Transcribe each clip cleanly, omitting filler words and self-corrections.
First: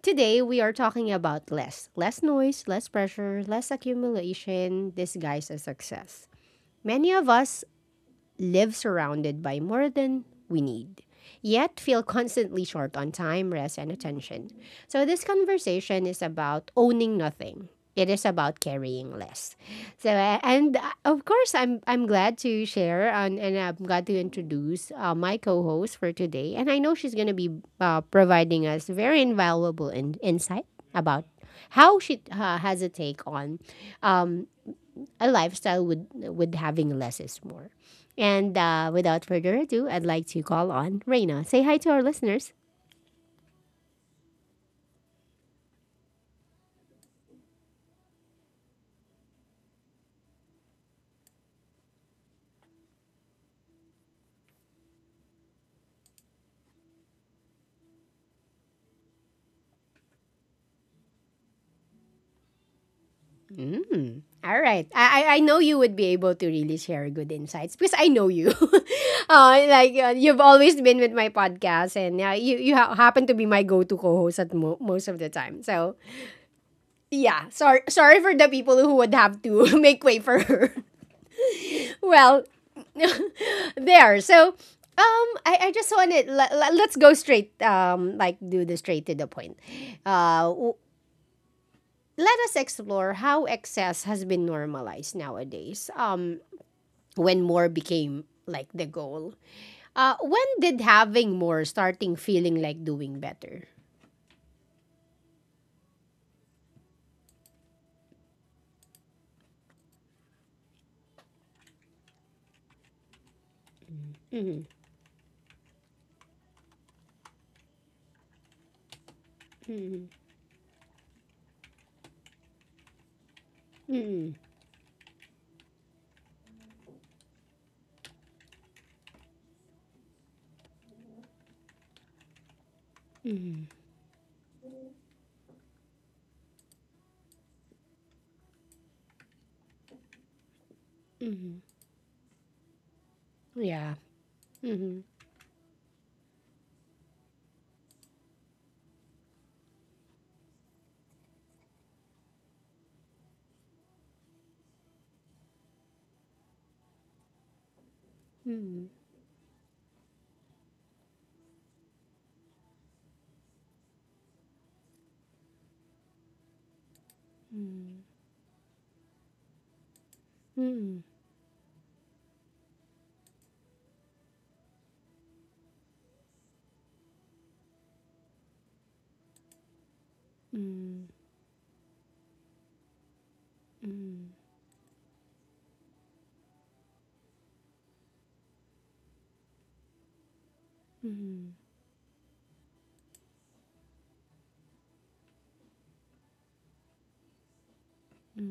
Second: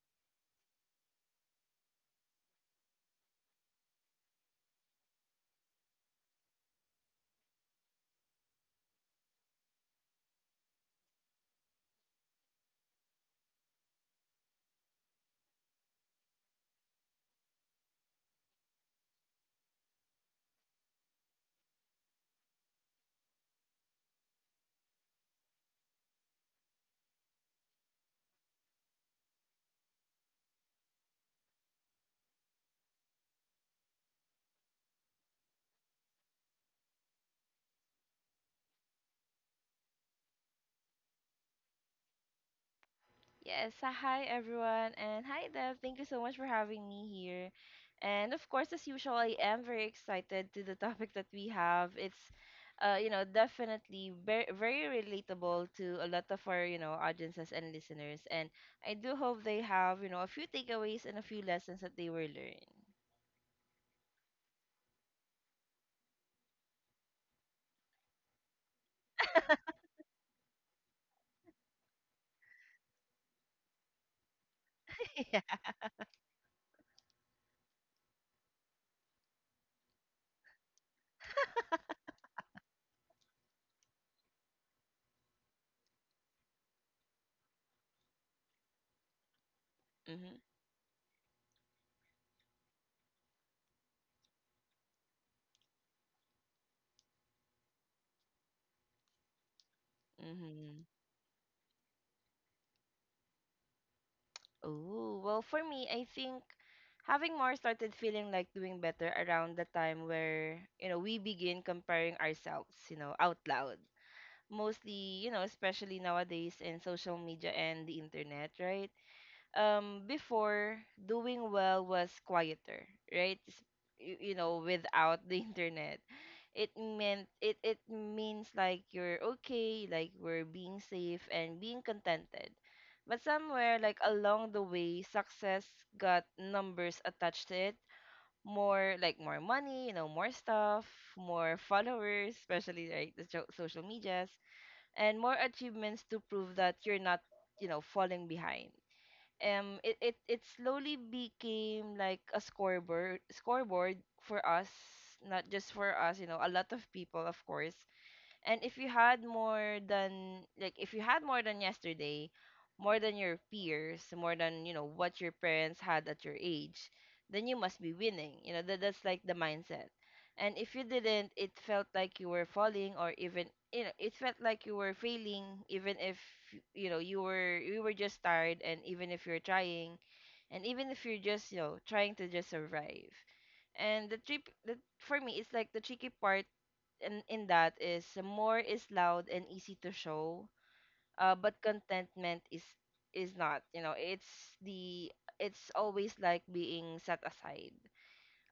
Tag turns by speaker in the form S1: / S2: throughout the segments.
S1: Today, we are talking about less. Less noise, less pressure, less accumulation. This guy's as success. Many of us live surrounded by more than we need, yet feel constantly short on time, rest, and attention. So, this conversation is about owning nothing. It is about carrying less. So, and of course, I'm glad to share and I'm glad to introduce my co host for today. And I know she's going to be providing us very invaluable insight about how she has a take on um, a lifestyle with having less is more. And without further ado, I'd like to call on Reina. Say hi to our listeners.
S2: Yes, hi everyone, and hi Dev. Thank you so much for having me here. And of course, as usual, I am very excited to the topic that we have. It's definitely very relatable to a lot of our audiences and listeners. And I do hope they have a few takeaways and a few lessons that they were learning.
S1: Mm. All right. I know you would be able to really share good insights because I know you. Like you've always been with my podcast, and you happen to be my go-to co-host at most of the time. So yeah, sorry for the people who would have to make way for her. Well, there. So, I just wanted let's go straight, like, do the straight to the point.
S2: Mhm.
S1: Uh, w- Let us explore how excess has been normalized nowadays. When more became like the goal. When did
S2: Mhm.
S1: having more starting feeling like doing better?
S2: Oh, well, for me, I think having more started feeling like doing better around the time where, you know, we begin comparing ourselves, you know, out loud.
S1: Mm-hmm,
S2: Mostly, you know, especially nowadays in social media and the internet, right?
S1: mm-hmm,
S2: Before doing well was quieter, right? You,
S1: mm-hmm.
S2: you know, without the internet, it meant it means like you're okay, like we're being safe and being contented, but somewhere like along the way success got numbers attached to it. More, like more money, you know, more stuff, more followers, especially like the social
S1: Yeah.
S2: medias,
S1: Mm-hmm,
S2: and more achievements to prove that you're not, you know, falling behind. It, it slowly became like a scoreboard for us, not just for us, you know, a lot of people of course. And if
S1: mm-hmm,
S2: you had more than like if you had more than yesterday, more than your peers, more than, you know, what your parents had at your age, then you must be winning. You know, that that's like the mindset. And if you
S1: mm-hmm,
S2: didn't, it felt like you were falling, or even, you know, it felt like you were failing, even if, you know, you were just tired, and even if you're trying, and even if
S1: mm-hmm,
S2: you're just, you know, trying to just survive. And for me, it's like the tricky part in that is more is loud and easy to show, but contentment is not. You know, it's the, it's always like being set aside.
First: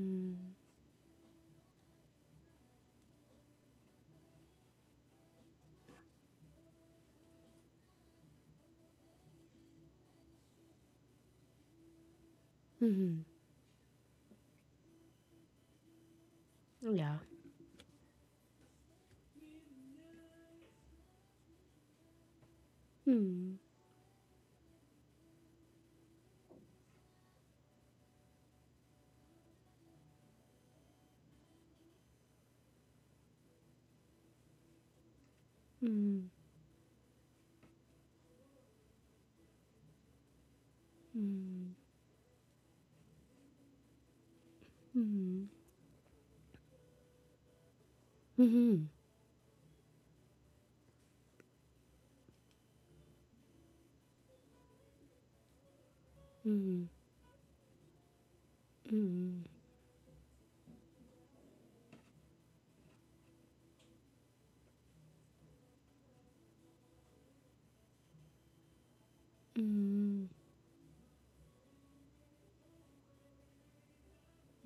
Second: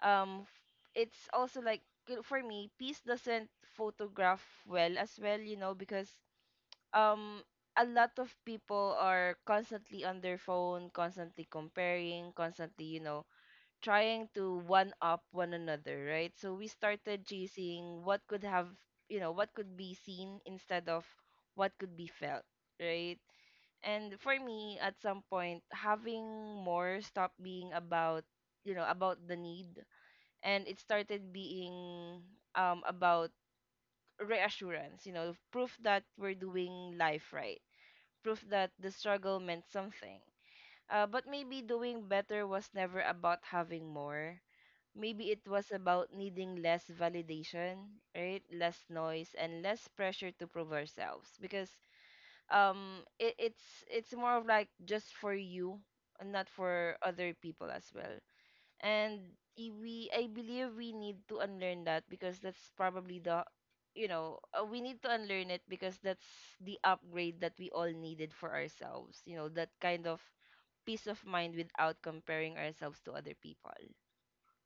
S2: It's also like, for me, peace doesn't photograph well as well. You know, because um a lot of people are constantly on their phone, constantly comparing, constantly, you
S1: mm-hmm.
S2: know, trying to one up one another, right? So we
S1: Yeah.
S2: started chasing what could have, you know, what could be seen, instead of what could be felt, right?
S1: Mm-hmm,
S2: And for me, at some point, having more stopped being about, you know, about the need, and it started being, about reassurance, you know, proof that we're doing life right, proof that the struggle meant something. But maybe doing better was never about having more. Maybe it was about needing less validation, right? Less
S1: mm-hmm,
S2: noise and less pressure to prove ourselves, because it's it's more of like just for you and not
S1: mm-hmm.
S2: for other people as well. And I- we I believe we need to unlearn that, because that's probably the, you know, we need to unlearn it because that's the upgrade that we all needed for ourselves. You know, that kind of peace of mind without comparing ourselves to other people.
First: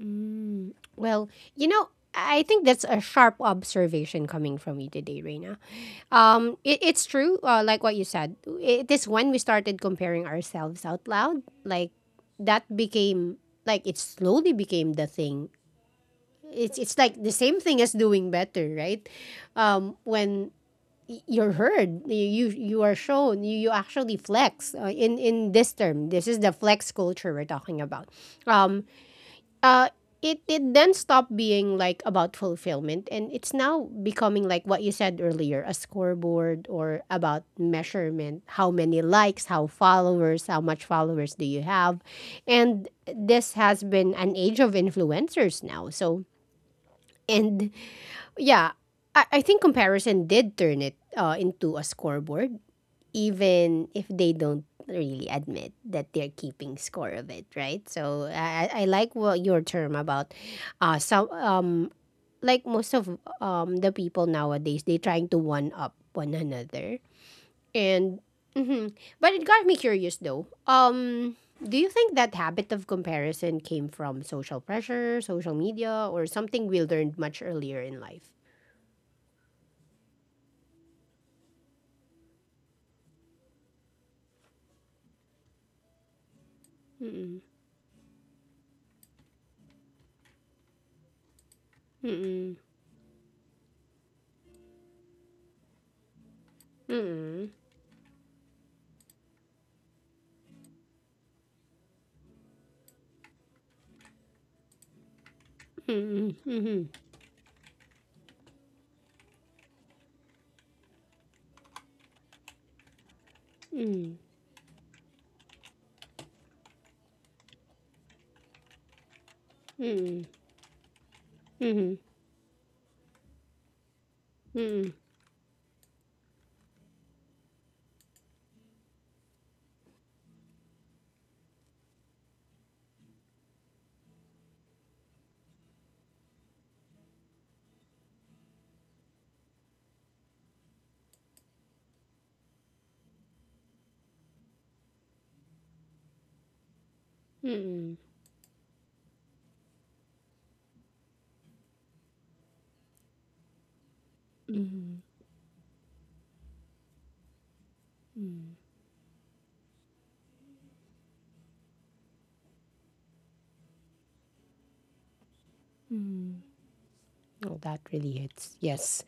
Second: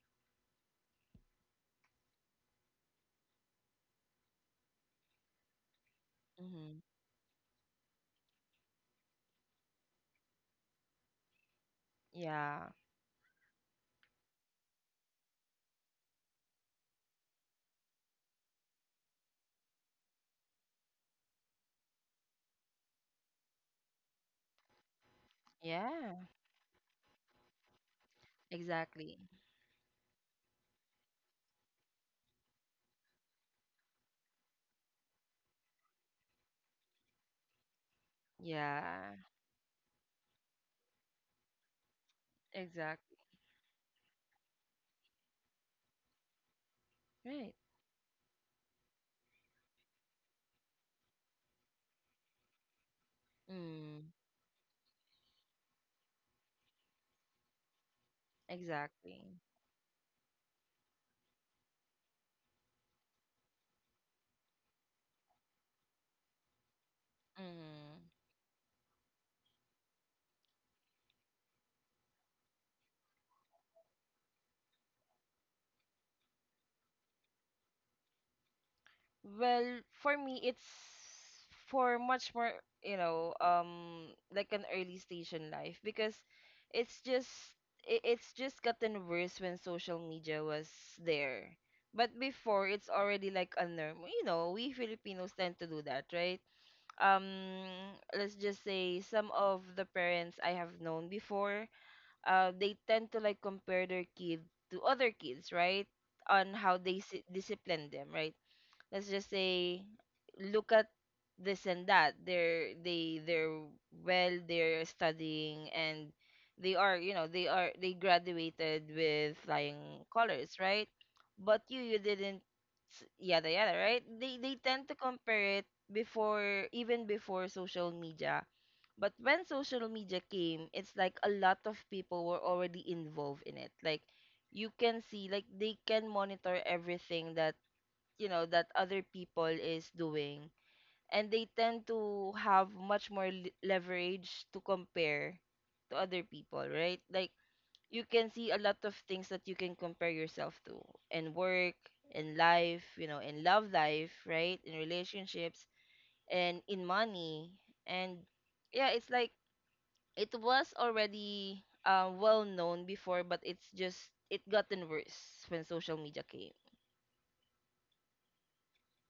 S1: Mm. Well, you know, I think that's a sharp observation coming from you today, Reina.
S2: Mm-hmm.
S1: It's true, like what you said. It is when we started comparing ourselves out loud, like that
S2: Yeah.
S1: became, like it slowly became the thing. It's like the same thing as doing better, right? When you're heard, you are shown, you actually flex. In this term,
S2: Yeah.
S1: this is the flex culture we're talking about. Um,
S2: Exactly.
S1: it then stopped being like about fulfillment, and it's now becoming, like what you said earlier, a scoreboard, or about measurement. How many
S2: Yeah.
S1: likes, how followers, how much followers do you have? And
S2: Exactly.
S1: this has been an age of influencers now, so
S2: Right.
S1: and yeah, I think comparison did turn it into a scoreboard, even if
S2: Mm.
S1: they don't really admit that they're keeping score of it, right? So I like
S2: Exactly.
S1: what your term about, some, like most of, the people nowadays, they trying to one up one another,
S2: Mm.
S1: and mhm. But it got me curious though. Do you think that habit of comparison came from social pressure, social media, or something we learned much earlier in life?
S2: Well, for me, it's for much more, you know, like an early stage in life, because it's just,
S1: Mm-mm.
S2: it's just gotten worse when social media was there. But
S1: Mm-mm.
S2: before, it's already like a norm. You know, we Filipinos tend to do that, right? um
S1: Mm-mm.
S2: let's just say some of the parents I have known before, they tend to like compare their kid to other kids, right?
S1: Mm-mm.
S2: On how
S1: Mm-mm.
S2: they discipline them, right? Let's just say, look at this and that, they're well, they're studying and they are, you know, they are, they graduated with flying
S1: Mm-mm.
S2: colors, right? But you
S1: Mm-mm.
S2: didn't, yada yada, right? They tend
S1: Mm,
S2: to compare it before, even before social media. But when social media came, it's like a lot of people were already involved in it, like you can see, like they can monitor everything that, you know, that other people is doing, and they tend to have much more leverage to compare to other people, right? Like
S1: mm,
S2: you can see a lot of things that you can compare yourself to in work, in life, you know, in love life, right, in
S1: mm,
S2: relationships, and in money. And
S1: mm,
S2: yeah, it's like it was already well known before, but it's just it gotten worse when social media
S1: mm.
S2: came.
S1: Oh, that really hits. Yes.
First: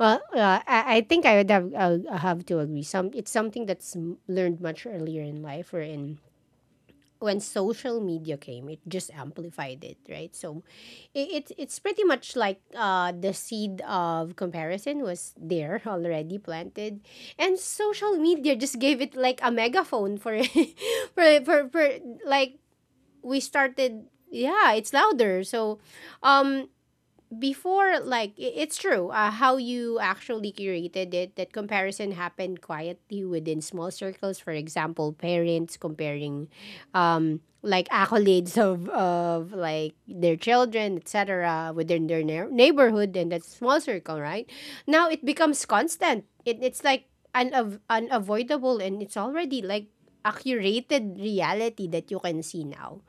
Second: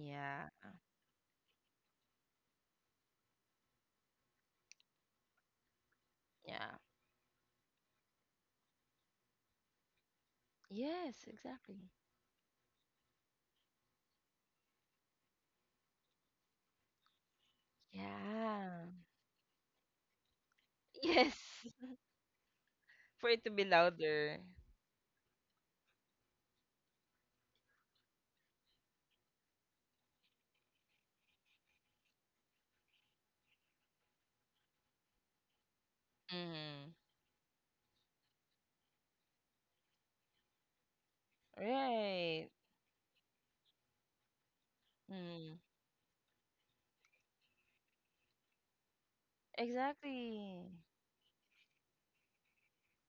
S1: Well, I think I would have I'll have to agree. Some it's something that's learned much earlier in life, or in
S2: Yeah.
S1: when social media came, it just amplified it, right? So,
S2: Yes,
S1: it's
S2: exactly.
S1: pretty much like, the seed of comparison was there, already planted, and social media just
S2: Yeah.
S1: gave it like a megaphone for
S2: Yes.
S1: for like,
S2: For
S1: we
S2: it to be
S1: started.
S2: louder.
S1: Yeah, it's louder. So, um before, like, it's true, how you actually curated it, that comparison happened quietly within small circles. For example, parents comparing,
S2: Mm.
S1: like, accolades of like their children, etc, within their
S2: Right.
S1: neighborhood, and that's small circle, right? Now it
S2: Mm.
S1: becomes constant. It's like unavoidable, and it's already like a
S2: Exactly.
S1: curated reality that you can see now.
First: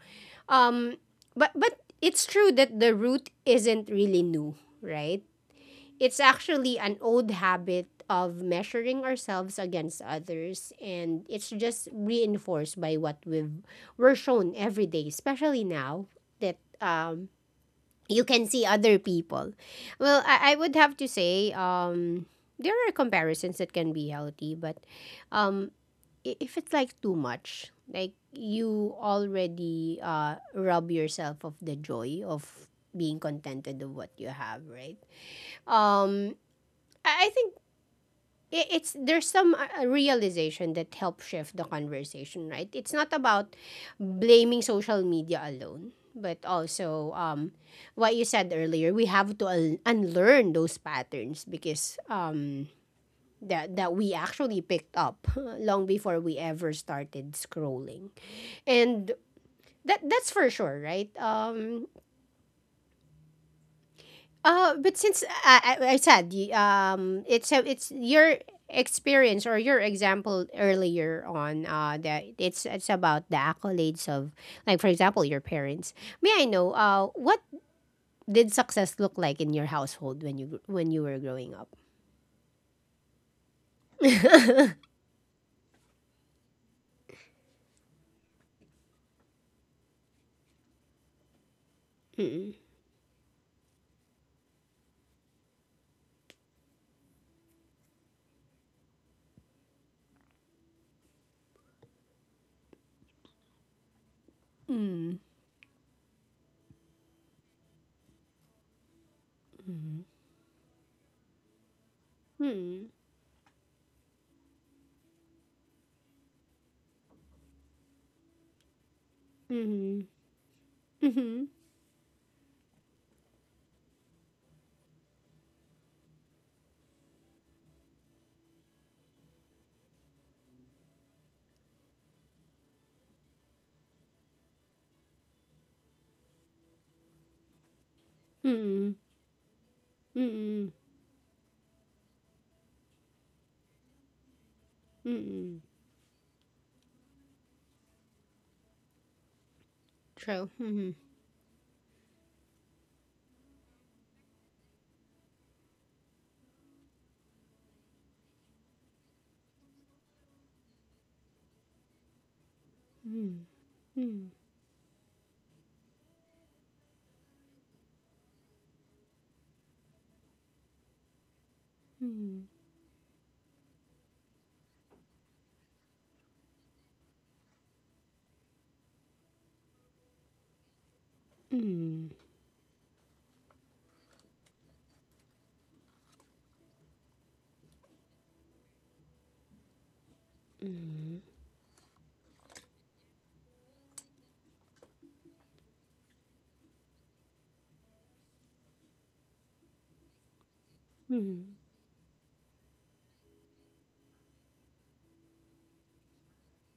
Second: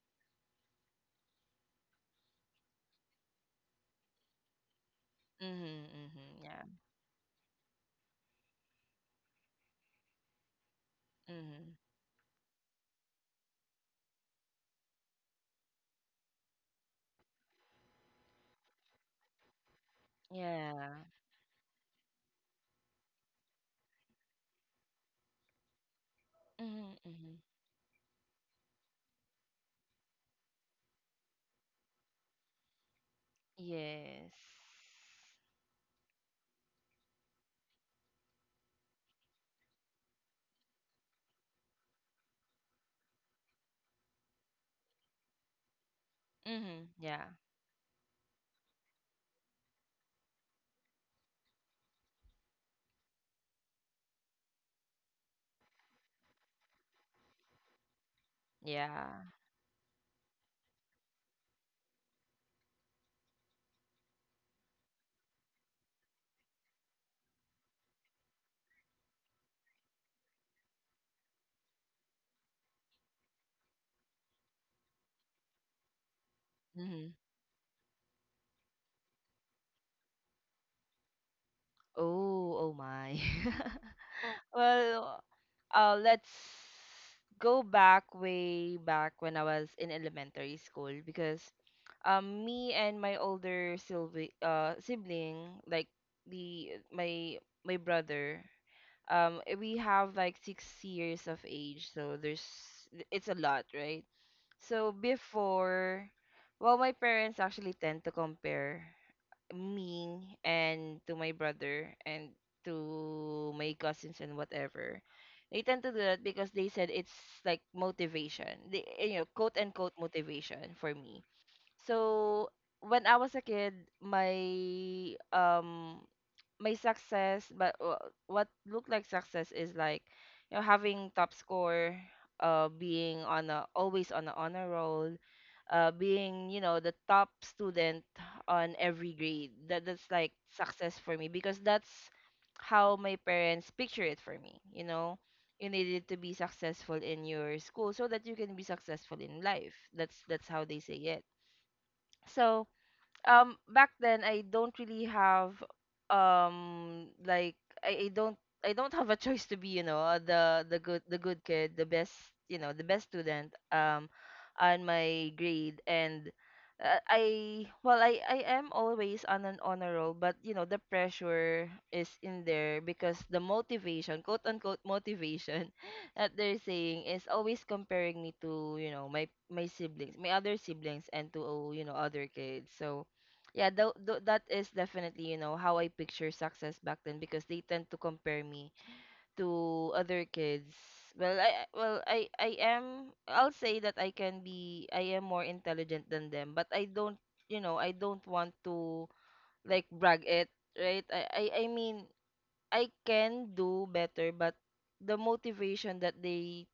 S1: um, but it's true that the root isn't really new, right?
S2: Mm-hmm,
S1: It's
S2: mm-hmm, yeah.
S1: actually an old habit of measuring ourselves against others, and it's
S2: Mm-hmm.
S1: just reinforced by what we're shown every day, especially now that, you can see other people. Well, I would have
S2: Yeah.
S1: to say, there are comparisons that can be healthy, but, um, if it's
S2: Mm-hmm,
S1: like too
S2: mm-hmm.
S1: much, like you already, rob yourself of the joy of being contented of what you
S2: Yes.
S1: have, right? Um, I think it's, there's some realization that helps shift the conversation, right? It's not about blaming social media alone, but
S2: Mm-hmm.
S1: also,
S2: Yeah.
S1: what you said earlier. We have to unlearn those patterns because, that we actually picked up long before we ever started scrolling, and
S2: Yeah.
S1: that's for sure, right? But since I said, it's it's your experience or your example earlier on, that it's about the accolades of, like for example, your parents. May I know,
S2: Mm-hmm.
S1: what did success look like in your household when you when you were growing up?
S2: Oh, oh my. Well, let's go back way back when I was in elementary school, because me and my older sibling, like the my my brother, we have like 6 years of age, so there's, it's a lot, right? So
S1: Mm.
S2: before, well my parents actually tend to compare me and to my brother and
S1: Mm.
S2: to my cousins and whatever. They tend to do that because they said it's like motivation. They, you know, quote unquote
S1: Mm.
S2: motivation for
S1: Mm.
S2: me.
S1: Mm.
S2: So when I was a kid, my my success, but what looked like success is like, you know, having top score, being on a, always on a honor roll, being, you know, the top student on
S1: Mm.
S2: every grade. That that's like
S1: Mm.
S2: success for me, because that's how my parents picture it for me. You know,
S1: Mm.
S2: you needed to be successful in your school so that you can be successful in life.
S1: True.
S2: That's how they
S1: Mm.
S2: say it. So back then I don't really have, like I don't, I don't have a choice to be, you know, the good, the good kid, the best, you know, the best
S1: Mm.
S2: student, on my grade. And I, well, I am always on an honor roll, but you know the pressure is
S1: Mm.
S2: in there, because the motivation, quote unquote motivation, that they're saying is always comparing me to, you know, my siblings, my other siblings, and to, you know,
S1: Mm,
S2: other kids. So yeah, that is definitely, you know, how I picture success back then, because they tend to compare me to other kids. Well, I I am, I'll say that I can be, I am more intelligent than them, but I don't, you know, I don't want to like brag it, right?
S1: mm.
S2: I mean, I can do better, but the motivation that they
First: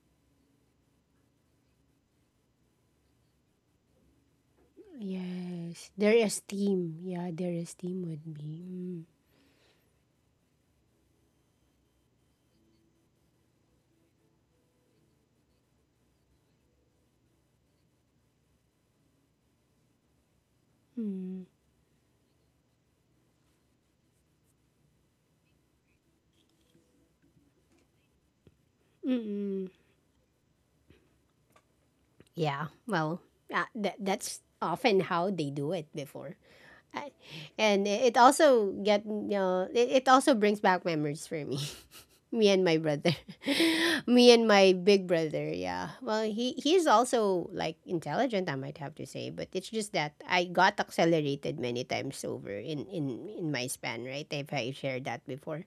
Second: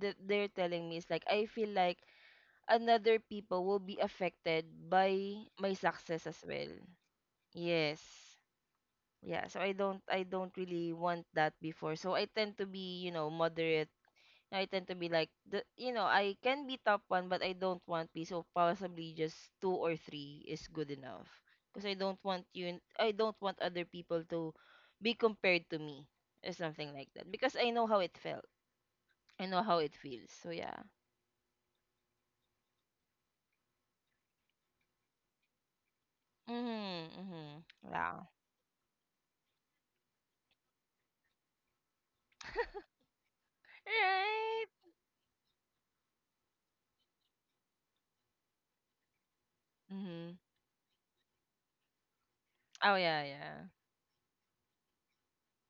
S2: that they're telling me is like I feel like another people will be affected by my
S1: Yes, their
S2: success as well.
S1: esteem. Yeah, their
S2: Yes.
S1: esteem would be.
S2: Yeah, so I don't really want that before. So I tend to be, you know, moderate. I tend to be like the, you know, I can be top one, but I don't want P. So possibly just two or three is good enough.
S1: Mm,
S2: Because I don't want other people to be compared to me or something like that. Because I know how it felt.
S1: mm,
S2: I know
S1: mm.
S2: how it feels. So yeah.
S1: Yeah, well, that's often how they do it before.
S2: Mhm.
S1: I,
S2: Mhm.
S1: and it
S2: Wow.
S1: also get, it also brings back memories for me and my brother me and my
S2: Right.
S1: big brother. Yeah, well, he's also like intelligent, I might have to say, but it's just that
S2: Mhm.
S1: I got accelerated many times over in
S2: Oh yeah, yeah.
S1: my span, right? If I shared that before.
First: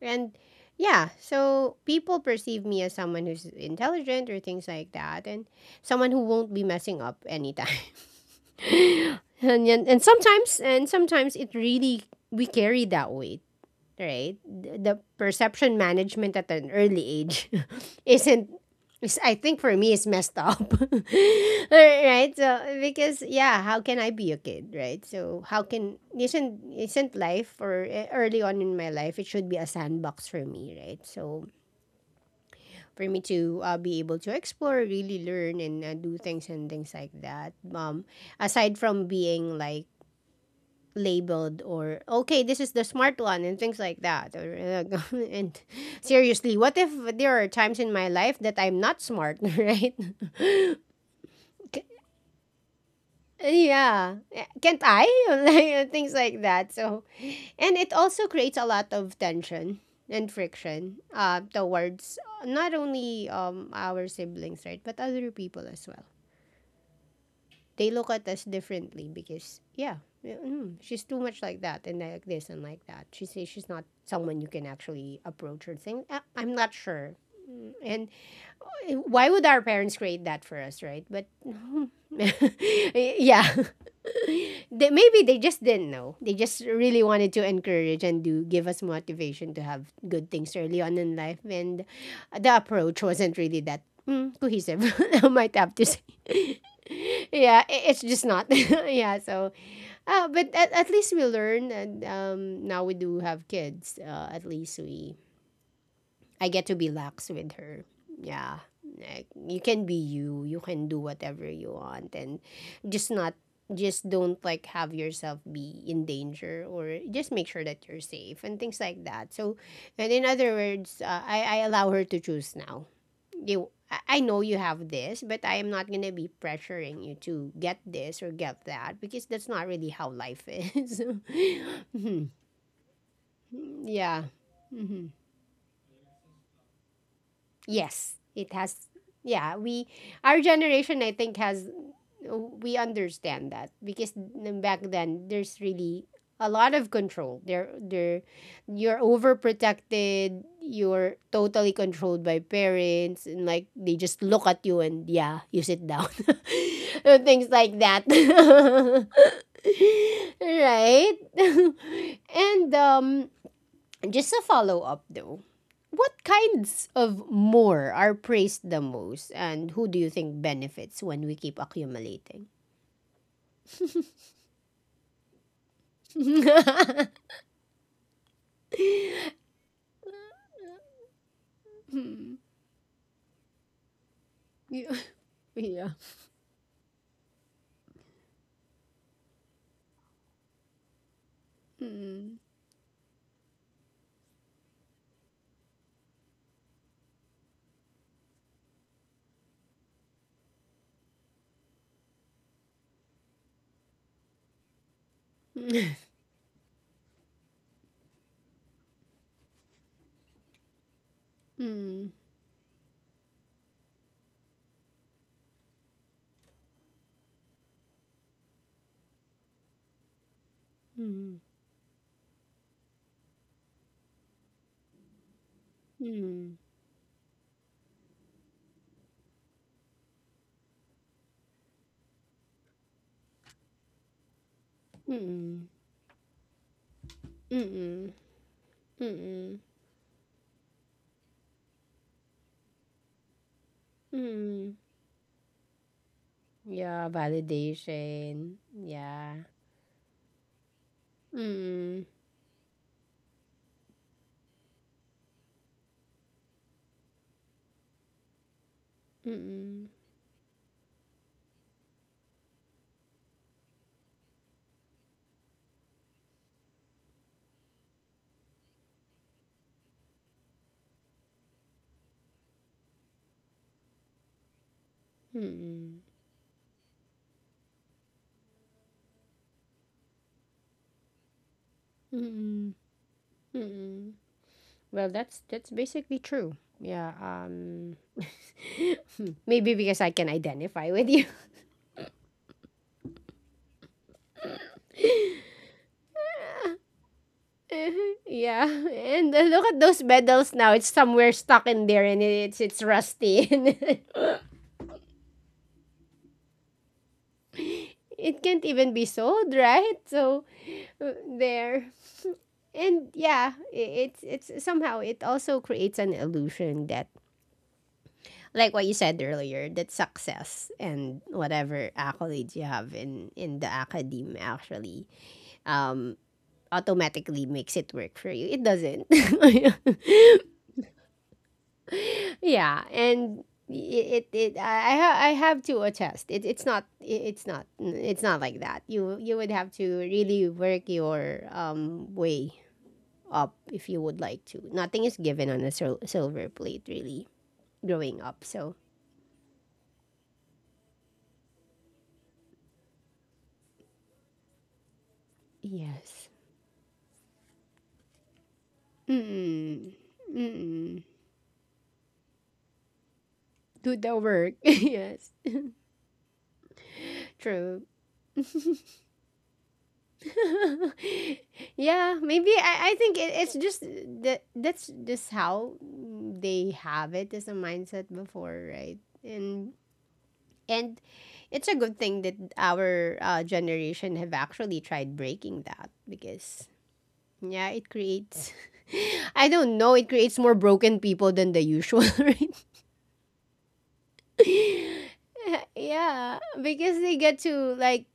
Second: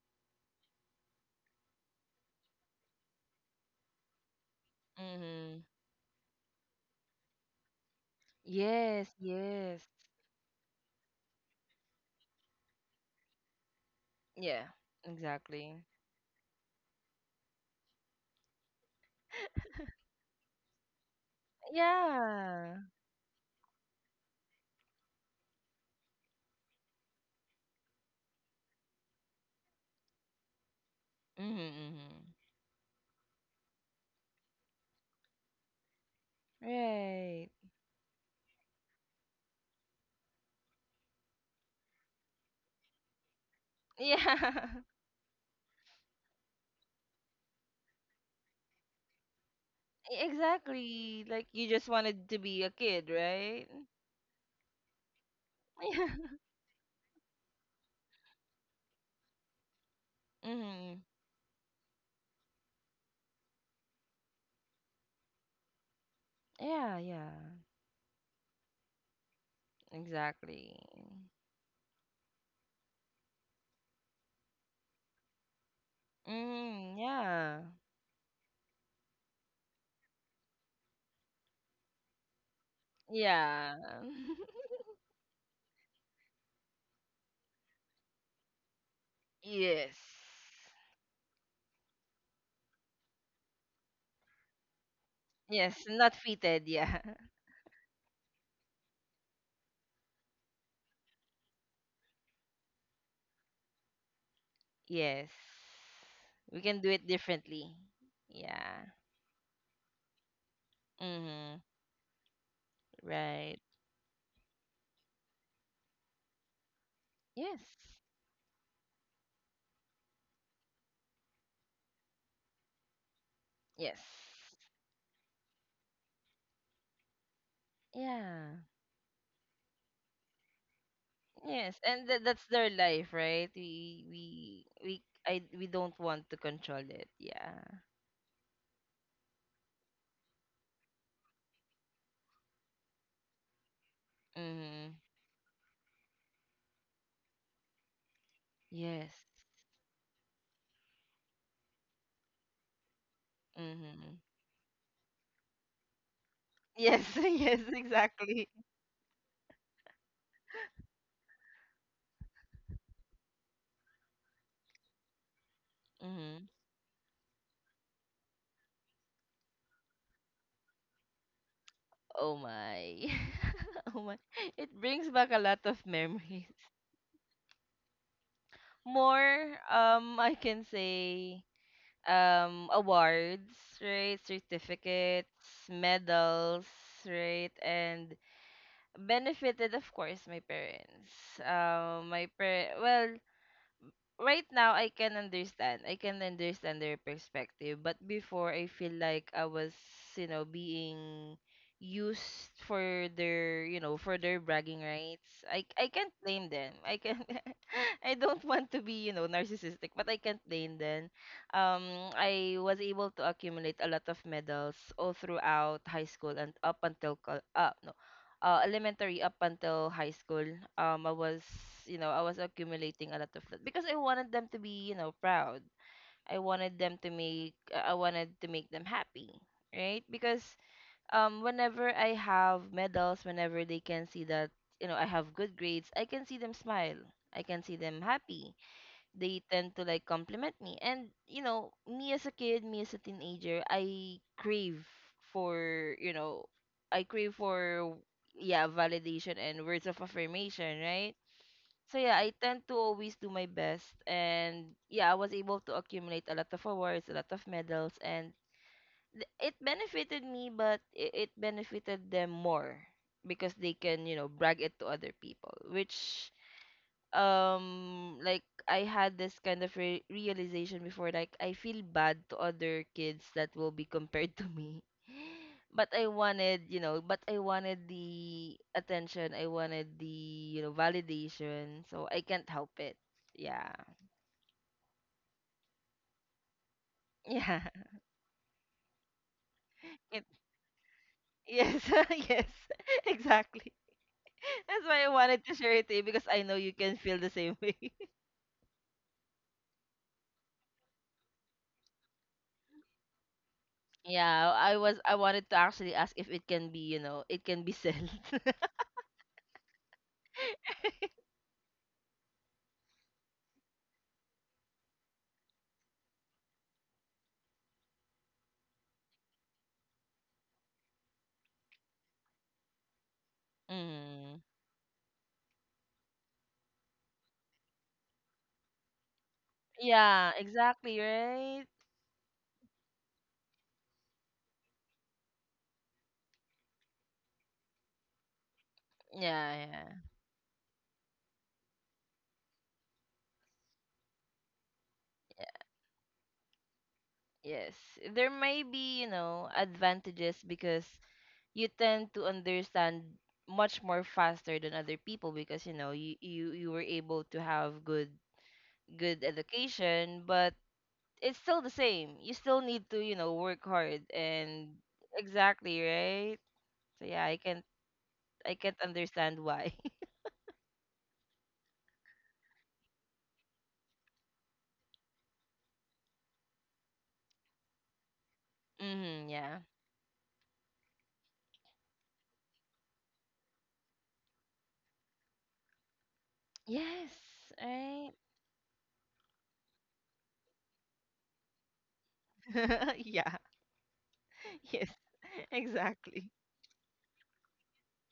S1: And yeah, so people perceive me as someone who's intelligent or things like that, and
S2: Mhm.
S1: someone who won't be messing up anytime.
S2: Yes,
S1: and, and
S2: yes.
S1: and sometimes, it really, we carry that weight, right?
S2: Yeah,
S1: The perception
S2: exactly.
S1: management at an early age isn't is, I think for me is messed up, right? So,
S2: Yeah.
S1: because yeah, how can I be a kid, right? So, how can, isn't life, or, early on in my life, it should be a sandbox for me, right? So,
S2: Mm-hmm.
S1: for me to, be able to explore, really learn, and, do things and things like that,
S2: Right.
S1: aside from being like labeled, or okay, this is the smart one and things like that, or,
S2: Yeah.
S1: and seriously, what if there are times in my life that I'm not smart, right?
S2: Exactly. Like you
S1: K-
S2: just wanted to be a kid, right?
S1: yeah. Can't I, like,
S2: Yeah.
S1: things like that. So, and it also creates a lot of tension and friction,
S2: Mm-hmm.
S1: towards not only, our siblings, right, but other people as well.
S2: Yeah, yeah.
S1: They look at us differently because yeah, yeah, mm,
S2: Exactly.
S1: she's too much like that and like this and like that, she says, she's not someone you can actually approach, or think. I'm not
S2: Mm,
S1: sure.
S2: yeah.
S1: Mm, and why would our parents create that for us, right? But yeah.
S2: Yeah.
S1: Maybe they just didn't know. They just really wanted to encourage and do give us motivation to have
S2: Yes.
S1: good things early on in life, and the approach wasn't really that, cohesive. I might have to
S2: Yes,
S1: say.
S2: not fitted, yeah.
S1: Yeah, it's just not. Yeah, so, but at least we learn, and now we do have kids. At least we,
S2: Yes.
S1: I
S2: We
S1: get to
S2: can
S1: be
S2: do it
S1: lax with
S2: differently.
S1: her. Yeah.
S2: Yeah.
S1: Like you can be you. You can do whatever
S2: Mm-hmm.
S1: you want, and just not,
S2: Right.
S1: just don't like have yourself be in danger, or just make
S2: Yes.
S1: sure that you're safe and things like that. So, and in other words, I allow her to choose now.
S2: Yes.
S1: I know you have this, but I am not going to be pressuring you to get this or
S2: Yeah.
S1: get that, because that's not really how life is.
S2: Yes, and
S1: Mhm.
S2: that's their life, right?
S1: Yeah.
S2: We
S1: Mhm.
S2: I we don't want to control it. Yeah.
S1: Yes, it has. Yeah, we our generation, I think has, we understand that because back
S2: Mhm.
S1: then there's really a lot of control. There You're
S2: Yes.
S1: overprotected, you're totally controlled by parents, and like they just
S2: Mhm.
S1: look at you and, yeah, you sit down.
S2: Yes,
S1: And things
S2: yes,
S1: like that.
S2: exactly.
S1: Right? And, just a follow up though. What
S2: Mhm.
S1: kinds of more are praised the most, and who do you think benefits when we keep
S2: Oh
S1: accumulating?
S2: my. Oh my. It brings back a lot of memories. More, I can say,
S1: Hmm.
S2: awards, right?
S1: Yeah.
S2: Certificates,
S1: Yeah.
S2: medals, right? And benefited of course my parents.
S1: Mm.
S2: Well, right now I can understand, I can understand their perspective, but before I feel like I was, you know, being used for their, you know, for their bragging rights. I
S1: Mm.
S2: can't blame them, I can, I don't want to be, you know, narcissistic, but I can't blame them. um
S1: Mm.
S2: I was able to accumulate a lot of medals all throughout high school, and up until co- no elementary up until high school, I
S1: Mm.
S2: was, you know, I was accumulating a lot of that because I wanted them to be, you know, proud.
S1: Mm.
S2: I wanted to make them happy, right? Because, whenever I have medals, whenever they can see that, you know, I have good
S1: Mm.
S2: grades, I can see them smile. I can see them
S1: Mm.
S2: happy, they
S1: Mm.
S2: tend to like compliment me. And you know, me as a kid, me as a teenager, I
S1: Mm.
S2: crave for, you know, I
S1: Yeah,
S2: crave for
S1: validation.
S2: yeah, validation
S1: Yeah.
S2: and words of affirmation, right? So
S1: Mm.
S2: yeah, I tend to always do my best, and yeah, I was able to accumulate a lot of awards, a lot of medals, and it
S1: Mm.
S2: benefited me, but it benefited them more, because they can, you know, brag it to other people, which like I had this kind of realization before, like I feel bad to other kids that will be compared to me. But
S1: Mm.
S2: I wanted, but I wanted the attention. I wanted the validation, so I can't
S1: Mm.
S2: help it. Yeah.
S1: Mm. Well, that's basically true. Yeah,
S2: Yeah.
S1: maybe because I
S2: It,
S1: can identify with you.
S2: yes. Yes. Exactly. That's why I wanted to share it to you, because I know you can feel the same way.
S1: Yeah. And, look at those medals now. It's somewhere stuck in there, and it's rusty. And
S2: Yeah, I wanted to actually ask if it can be sent.
S1: it can't even be sold, right? So, there. And yeah, it's somehow, it also creates an illusion that, like what you said earlier, that success and whatever accolades you have in the academe
S2: Mm.
S1: actually, um automatically makes it work for you. It doesn't.
S2: Yeah, exactly, right?
S1: Yeah, and it I have to attest. It's not, it's not like that. You would
S2: Yeah,
S1: have to
S2: yeah.
S1: really work your, way up, if you would like to. Nothing is given on a silver plate, really.
S2: Yes.
S1: Growing
S2: There
S1: up,
S2: may
S1: so
S2: be, advantages, because you tend to understand much more faster than other people, because, you know, you
S1: yes.
S2: you, you were able to have good
S1: Mm.
S2: education, but
S1: Mm.
S2: it's still the same. You still need to, work
S1: Do
S2: hard,
S1: the work.
S2: and
S1: Yes.
S2: exactly, right? So yeah, I can't
S1: True.
S2: I can't understand why.
S1: Yeah, maybe I think it's just that that's just how they have it as a mindset before, right?
S2: Hmm, yeah.
S1: And and it's a good thing that our generation have actually tried breaking that because
S2: Yes,
S1: yeah, it
S2: right?
S1: creates I don't know, it creates more broken people than the usual, right?
S2: Yeah. Yes. Exactly.
S1: Yeah, because they get to like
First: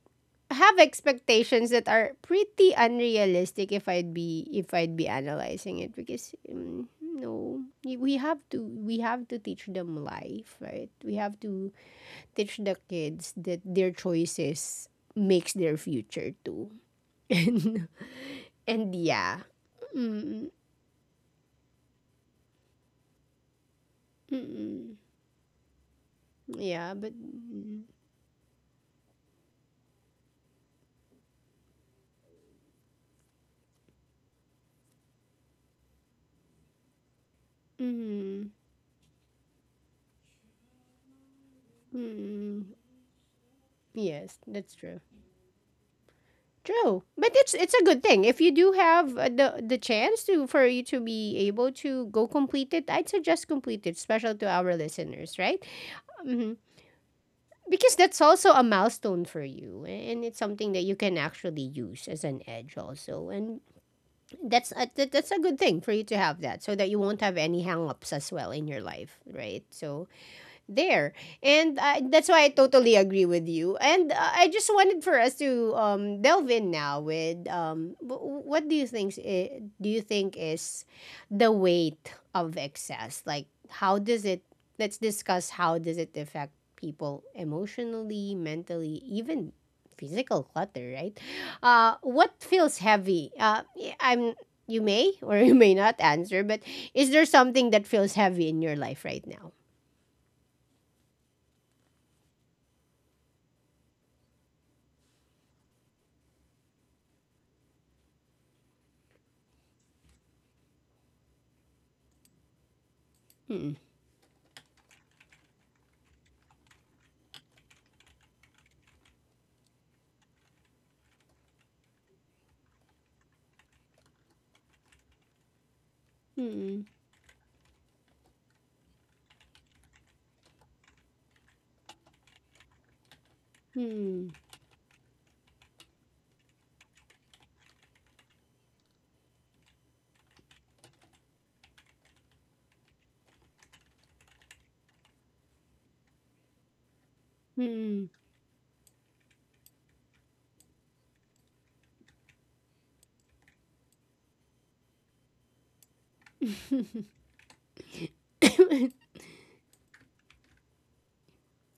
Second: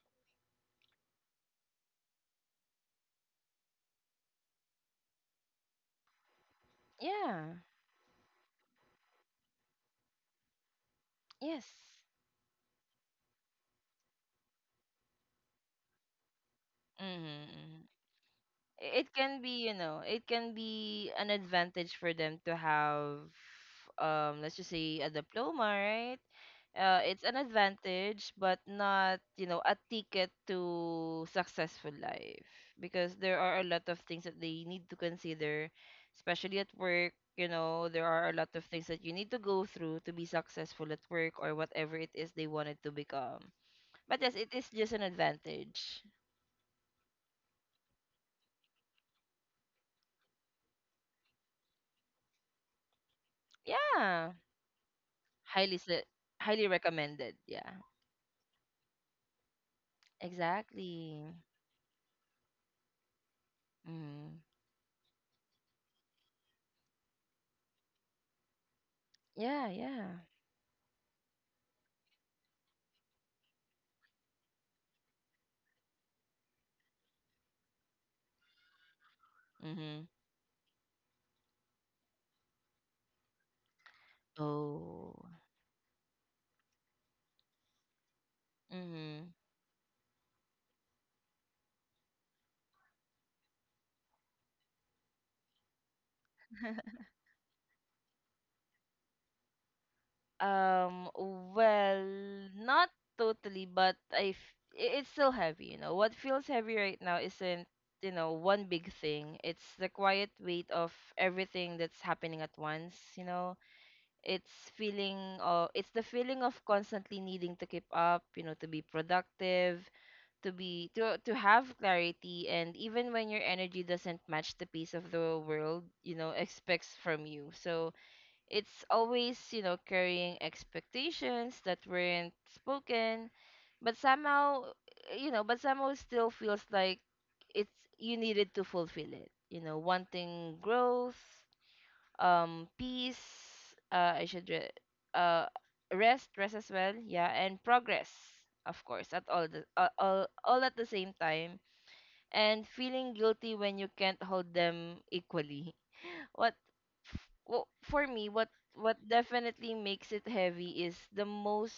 S1: have expectations that are pretty unrealistic if I'd be analyzing it because
S2: Yeah.
S1: no we have to teach them life, right, we have to
S2: Yes.
S1: teach the kids that their choices makes their future too.
S2: Mm-hmm.
S1: and and
S2: It
S1: yeah.
S2: can be, you know, it
S1: Mm.
S2: can be an advantage for them to have, let's just
S1: Mm.
S2: say, a diploma, right?
S1: Yeah,
S2: Uh,
S1: but
S2: it's an
S1: mm,
S2: advantage, but not, a ticket to successful life, because there are a lot of things that they need to consider, especially at work. There are a lot
S1: mm,
S2: of things that you need to go through to be successful at work, or whatever it is they
S1: mm,
S2: wanted to become. But yes,
S1: yes,
S2: it is
S1: that's
S2: just
S1: true.
S2: an advantage.
S1: True, but it's a good thing if you do have the chance to for you to be able to go complete it. I'd suggest complete it,
S2: Yeah.
S1: special to our listeners, right?
S2: Highly se
S1: Hmm.
S2: highly recommended. Yeah.
S1: Because that's also a milestone for you, and it's something that you can
S2: Exactly.
S1: actually use as an edge also, and
S2: Mm.
S1: that's a good thing for you to have that, so that you won't have any hang-ups as well in your life, right?
S2: Yeah,
S1: So
S2: yeah.
S1: there. And that's why I totally agree with you. And I just wanted for us to delve in now with, what do you think, do you
S2: Mm-hmm.
S1: think is the weight of excess? Like how does it let's
S2: Oh.
S1: discuss how does it affect people emotionally, mentally,
S2: Mm-hmm.
S1: even physical clutter, right? What feels heavy? I I'm you may or you may not answer, but is there something that feels heavy in your life right now?
S2: Um, well, not totally, but it's still heavy, What feels heavy right now isn't, one big thing. It's the quiet weight of everything that's happening at once,
S1: Hmm.
S2: it's the feeling of constantly needing to keep up, to be productive, to be to have clarity, and even when your energy doesn't match the pace of the world
S1: Hmm.
S2: expects from you, so it's always, carrying expectations that weren't spoken, but
S1: Hmm.
S2: somehow still feels like it's you needed to fulfill it, wanting growth, peace, I should re- uh rest rest as well, yeah, and
S1: Hmm.
S2: progress, of course, at all the all at the same time, and feeling guilty when you can't hold them equally. What Well, for me, what definitely makes it heavy is the most,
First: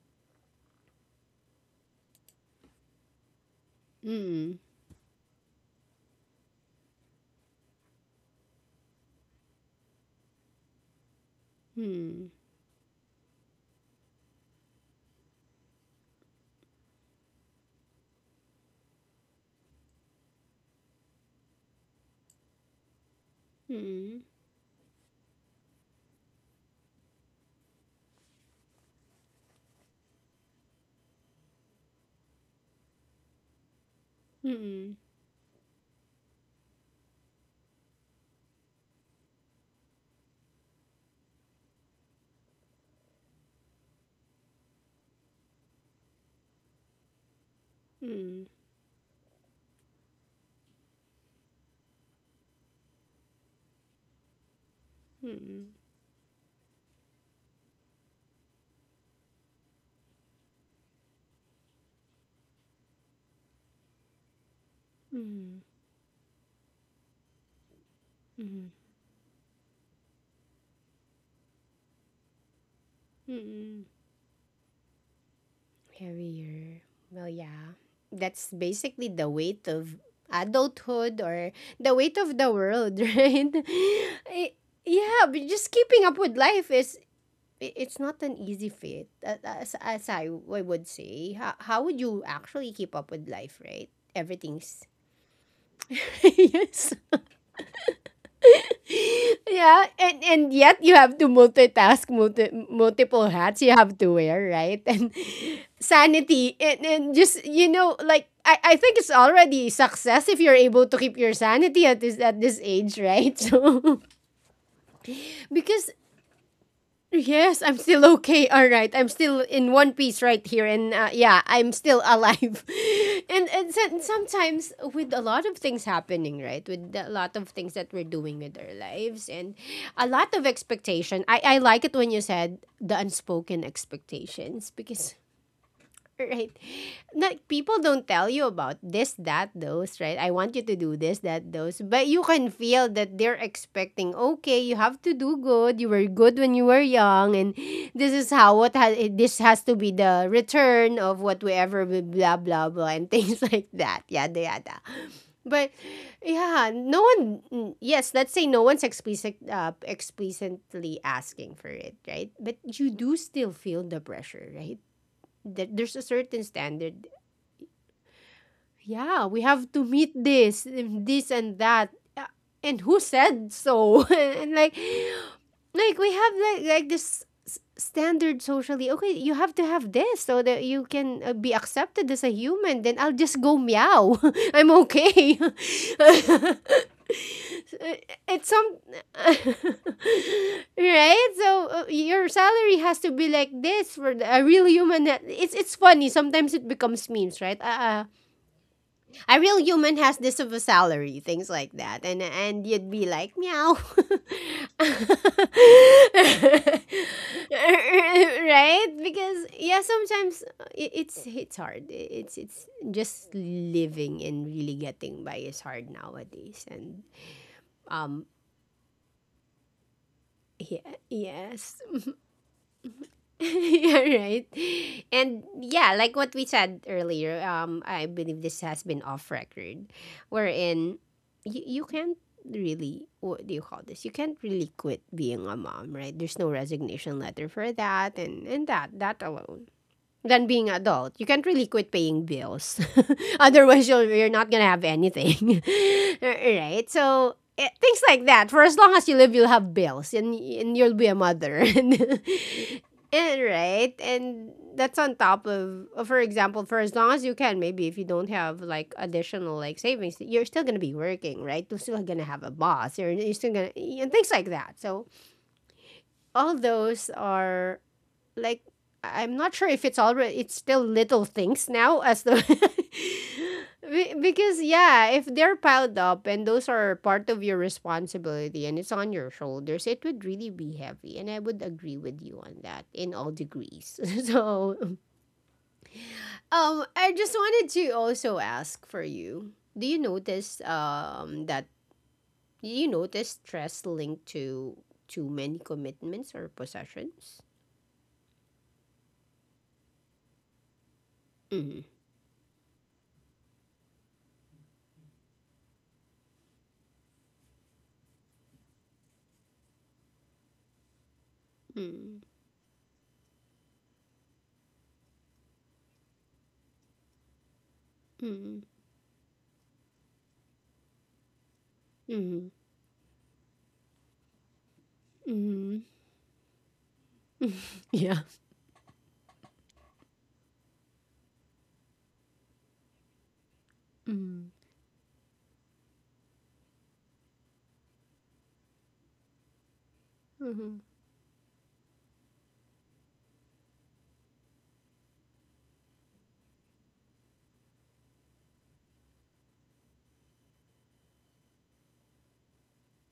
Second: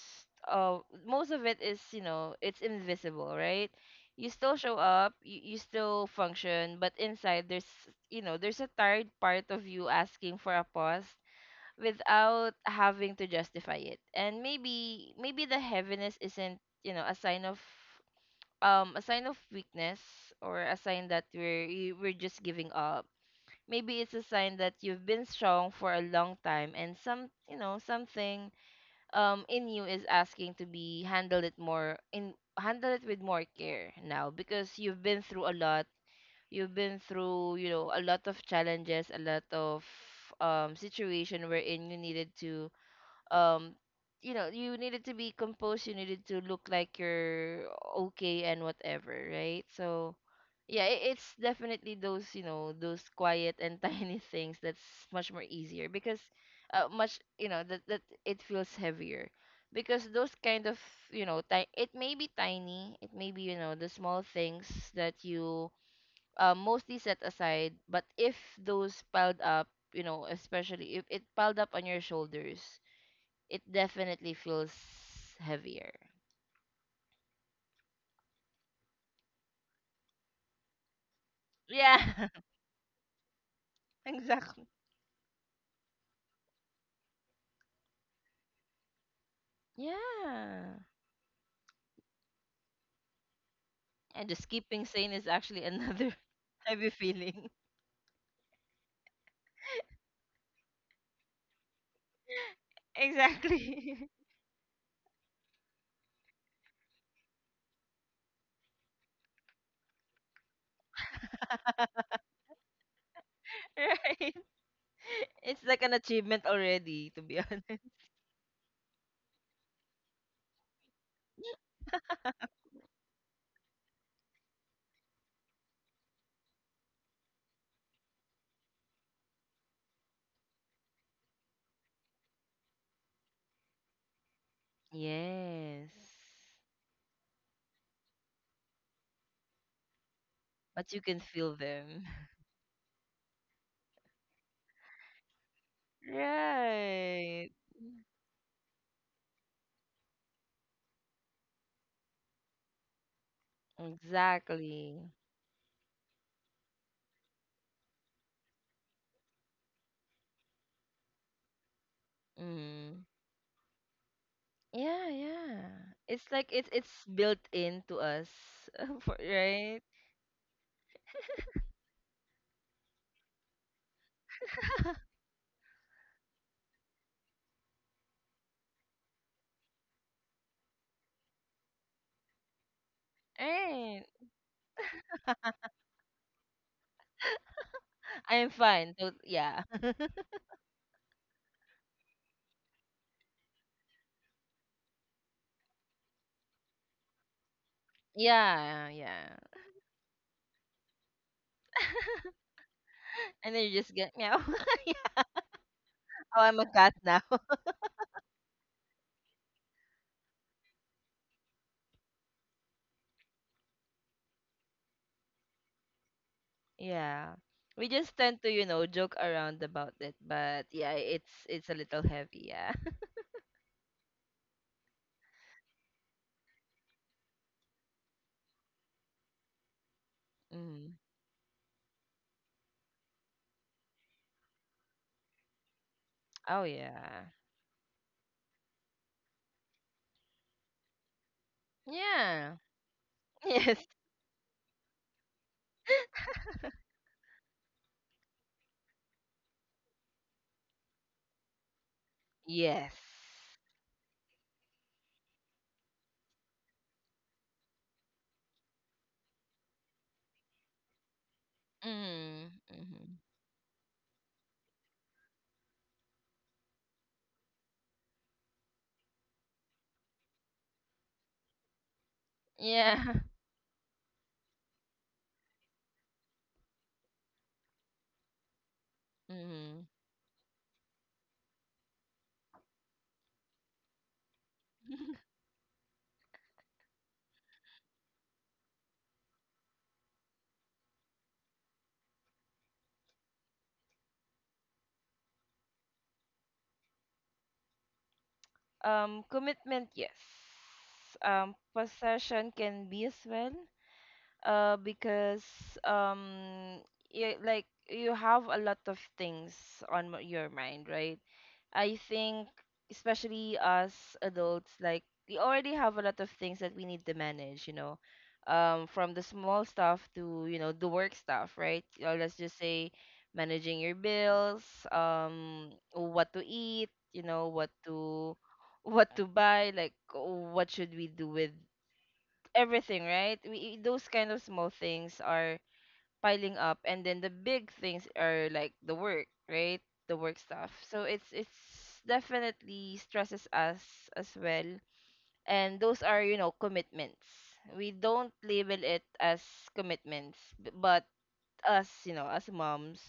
S2: most of it is, it's invisible, right? You still
S1: Hmm.
S2: show up, you still function, but inside, there's you know there's a tired part of you asking for a pause,
S1: Hmm.
S2: without having to justify it. And maybe the heaviness isn't, a sign of, a sign of weakness, or a sign that we're just giving up. Maybe it's
S1: Hmm.
S2: a sign that you've been strong for a long time, and something in you is asking to be handled it more in handle it with more care now,
S1: Hmm.
S2: because
S1: Hmm.
S2: you've been through a lot. You've been through, a lot of challenges, a lot of situation wherein you um needed to be composed, you needed to look like you're okay and whatever, right? So yeah, it's definitely those, those quiet and tiny things that's much more
S1: Hmm.
S2: easier, because much, that it feels heavier, because those kind of, it may be tiny, it may be, the small things that
S1: Hmm.
S2: you, mostly set aside. But if
S1: Hmm.
S2: those piled up, especially if it piled up on your shoulders, it
S1: Hmm.
S2: definitely feels heavier.
S1: Heavier. Well, yeah. That's basically the weight of adulthood or the weight
S2: Yeah,
S1: of the world, right? I,
S2: exactly.
S1: yeah, but just keeping up with life is it's not an easy feat, as I
S2: Yeah.
S1: would say, how would you actually keep up with life, right?
S2: And the
S1: everything's
S2: skipping scene is actually another heavy
S1: Yes.
S2: feeling.
S1: Yeah, and yet you have to multitask, multiple hats you have
S2: Exactly.
S1: to wear, right? And sanity and, just like I think it's already success if you're able to keep your sanity at this age, right? So,
S2: Right. It's like
S1: because
S2: an achievement already, to be
S1: yes,
S2: honest.
S1: I'm still okay. All right, I'm still in one piece right here, and yeah, I'm still alive. And sometimes with a lot of things happening, right, with a lot of things that we're doing with our lives, and a lot of expectation. I like it when you said the unspoken expectations because right.
S2: Yes,
S1: Not, people don't tell you about this, that, those, right? I want you to
S2: but
S1: do
S2: you
S1: this,
S2: can
S1: that,
S2: feel
S1: those.
S2: them.
S1: But you can feel that they're expecting, okay, you have to do good. You were good when you were young.
S2: Right.
S1: And this is how what has, this has to be the return of whatever, blah, blah, blah, and things like that. Yada, yada.
S2: Exactly.
S1: But yeah, no one. Yes, let's say no one's explicitly asking for it, right? But you
S2: Mm.
S1: do still feel the pressure, right?
S2: Yeah, yeah.
S1: There's a
S2: It's
S1: certain
S2: like it's
S1: standard.
S2: built into us, for,
S1: Yeah, we have
S2: right?
S1: to meet this, and this and that. And who said so? And like, we have like this standard socially. Okay, you have to have this so that you can be accepted as a human. Then I'll just go
S2: Right.
S1: meow. I'm okay. It's
S2: I'm
S1: some.
S2: fine. So yeah.
S1: Right, so your salary has to be like this for a real human, it's funny sometimes it becomes memes, right?
S2: Yeah,
S1: A
S2: yeah.
S1: real human has this of a salary, things like that. And you'd be like,
S2: And then you
S1: meow.
S2: just get meow.
S1: Right?
S2: Yeah. Oh, I'm a cat now.
S1: Because yeah, sometimes it's hard. It's just living and really getting by is hard nowadays. And
S2: Yeah. We just
S1: um
S2: tend to, joke around about it, but
S1: yeah,
S2: yeah, it's a
S1: yes.
S2: little heavy, yeah.
S1: Yeah, right. And yeah, like what we said earlier, I believe this has been off record, wherein
S2: Mm.
S1: you can't really what do you call this? You can't really quit being a mom, right? There's no
S2: Oh
S1: resignation
S2: yeah.
S1: letter for that, and that alone than being adult. You can't really quit paying
S2: Yeah.
S1: bills. Otherwise,
S2: Yes.
S1: you're not gonna have anything, right? So, things like that. For as long as you live, you'll have bills, and you'll be a mother,
S2: Yes.
S1: and right, and that's on top of, for example, for as long as you can. Maybe if you don't have like additional like savings, you're still gonna be working, right? You're still gonna have a
S2: Mm.
S1: boss. You're,
S2: Mm-hmm.
S1: you're still gonna and things like that. So all those are like, I'm not sure if it's still little things now as the
S2: Yeah.
S1: Because yeah, if they're piled up and those are part of your responsibility and it's on your shoulders,
S2: Mm-hmm.
S1: it would really be heavy, and I would agree with you on that in all degrees. So, I just wanted to also ask for you. Do you notice stress linked to too many commitments or possessions?
S2: Commitment, yes.
S1: Mm-hmm.
S2: Possession can be as well. Because um like you have a lot of things on your mind, right? I
S1: Mm-hmm.
S2: think, especially us adults, like we already have a lot of things that we need to manage, you know, from the small stuff to, the work stuff, right? Or let's
S1: Mm-hmm.
S2: just say managing your bills,
S1: Mm.
S2: what to eat, you know, what
S1: Yeah.
S2: to what to buy, like what should we do with everything, right? Those kind of
S1: Mm.
S2: small things are piling up, and then the big things are like the work, right? The work stuff.
S1: Mhm.
S2: So it's definitely stresses us as well, and those are, commitments. We don't label it as commitments, but us, as moms,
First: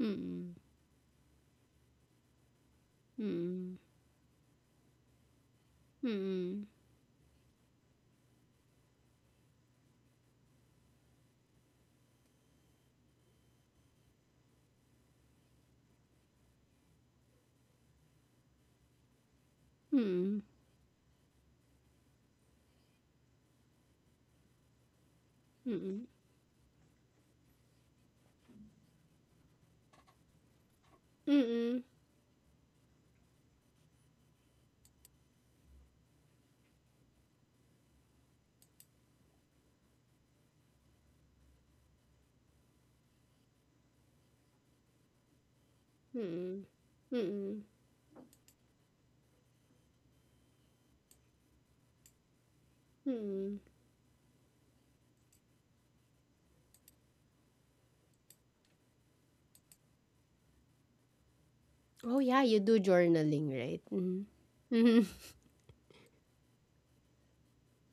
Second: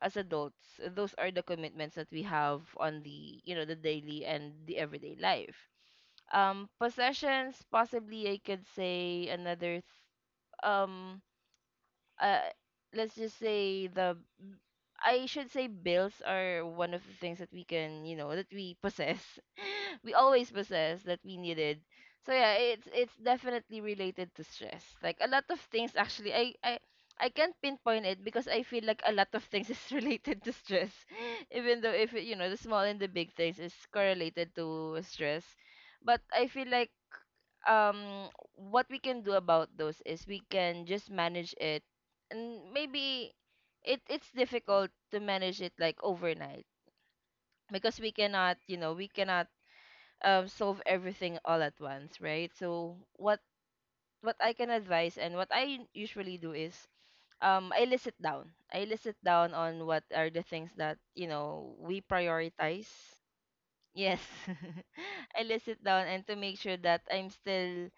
S2: as
S1: Mm.
S2: adults, those are the commitments that we have on the you know the
S1: Mm.
S2: daily and the everyday life.
S1: Mm.
S2: Possessions, possibly I could say another, um uh let's just say the I should say bills are one of the things that we can, you know, that we possess. We
S1: Mm.
S2: always possess that we needed. So yeah, it's definitely related to stress. Like a lot of things
S1: Mm.
S2: actually, I can't pinpoint it, because I feel like a lot of things is related to stress. Even
S1: Mm.
S2: though if it, the small and the big things is correlated to stress. But I feel like um what we can do about those is we can just manage it, and maybe it's difficult to manage it, like overnight,
S1: Mm. Mm.
S2: because we cannot solve everything all at once, right? So what
S1: Mm.
S2: what I can advise and what I usually do is, I list it down on what are the things that, we
S1: Oh yeah, you do
S2: prioritize.
S1: journaling, right?
S2: Yes.
S1: Mm. Mm.
S2: I list it down, and to make sure that I'm still,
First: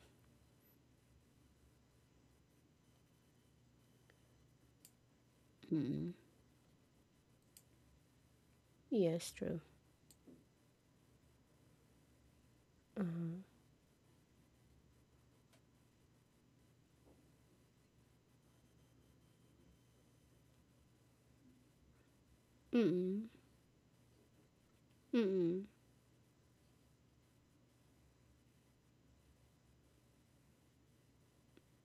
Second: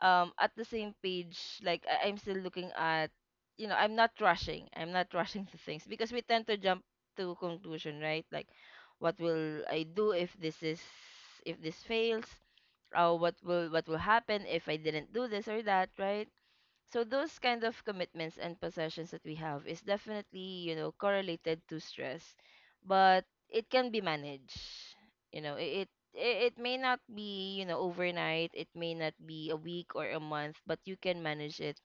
S2: at the same page, like I'm still looking at, I'm not rushing. I'm not rushing to things, because
S1: Mm.
S2: we tend to jump to conclusion, right? Like, what
S1: Yes, true.
S2: will I do if this is if this fails? Or, what
S1: Uh-huh.
S2: will what will happen if I didn't do this or that, right? So those kind of commitments and possessions that we have is definitely, correlated to stress, but
S1: Mm.
S2: it can be managed. You know,
S1: Mm.
S2: it it may not be, overnight, it may not be a week or a month, but you can manage it.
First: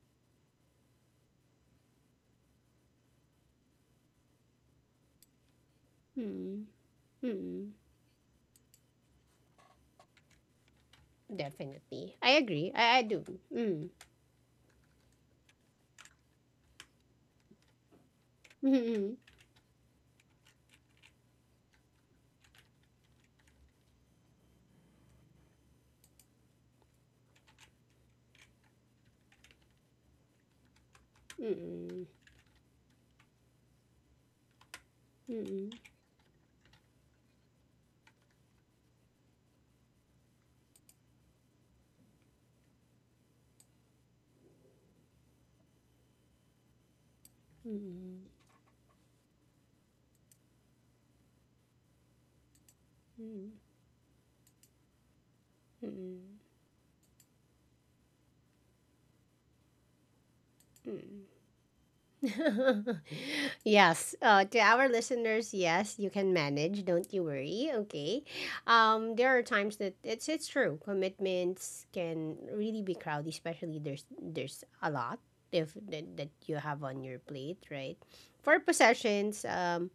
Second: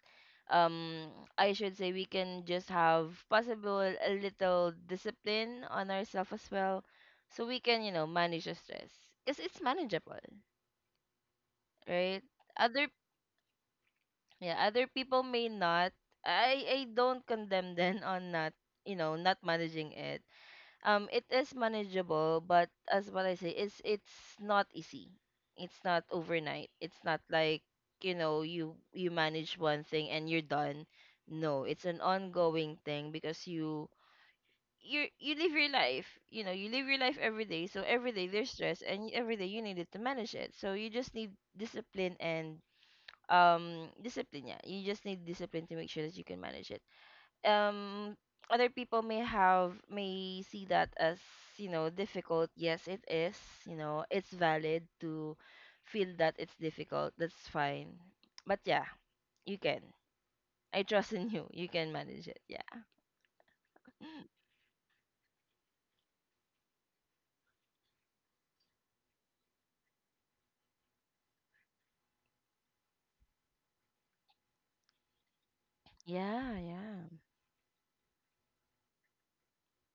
S2: Um I should say we can just have possible a little discipline on ourselves as
S1: Mm.
S2: well, so we
S1: Mm.
S2: can, manage the stress. Cuz it's manageable,
S1: Definitely.
S2: right?
S1: I agree.
S2: Other
S1: I do. Mm.
S2: yeah other people may not, I don't condemn them on not,
S1: Mm.
S2: not managing it. It is manageable, but as what I say, it's not easy. It's not overnight. It's not like, you manage one thing and you're done. No, it's an
S1: Mm.
S2: ongoing thing, because you
S1: Mm.
S2: live your
S1: Mm.
S2: life you know you live your life every day, so every day there's stress, and every day you needed to manage it. So you just need discipline and um discipline. Yeah, you just need discipline to make sure that you can manage it. um
S1: Mm.
S2: Other people may have may see that as, difficult. Yes, it is,
S1: Mm.
S2: it's valid to feel that
S1: Mm.
S2: it's difficult. That's fine. But yeah, you can. I trust
S1: Mm.
S2: in you. You can manage it, yeah.
S1: Yes, to our listeners, yes, you can manage. Don't you worry. Okay, there are times that it's true. Commitments can really be crowded, especially there's a lot if that you
S2: Yeah,
S1: have
S2: yeah.
S1: on your plate, right? For possessions,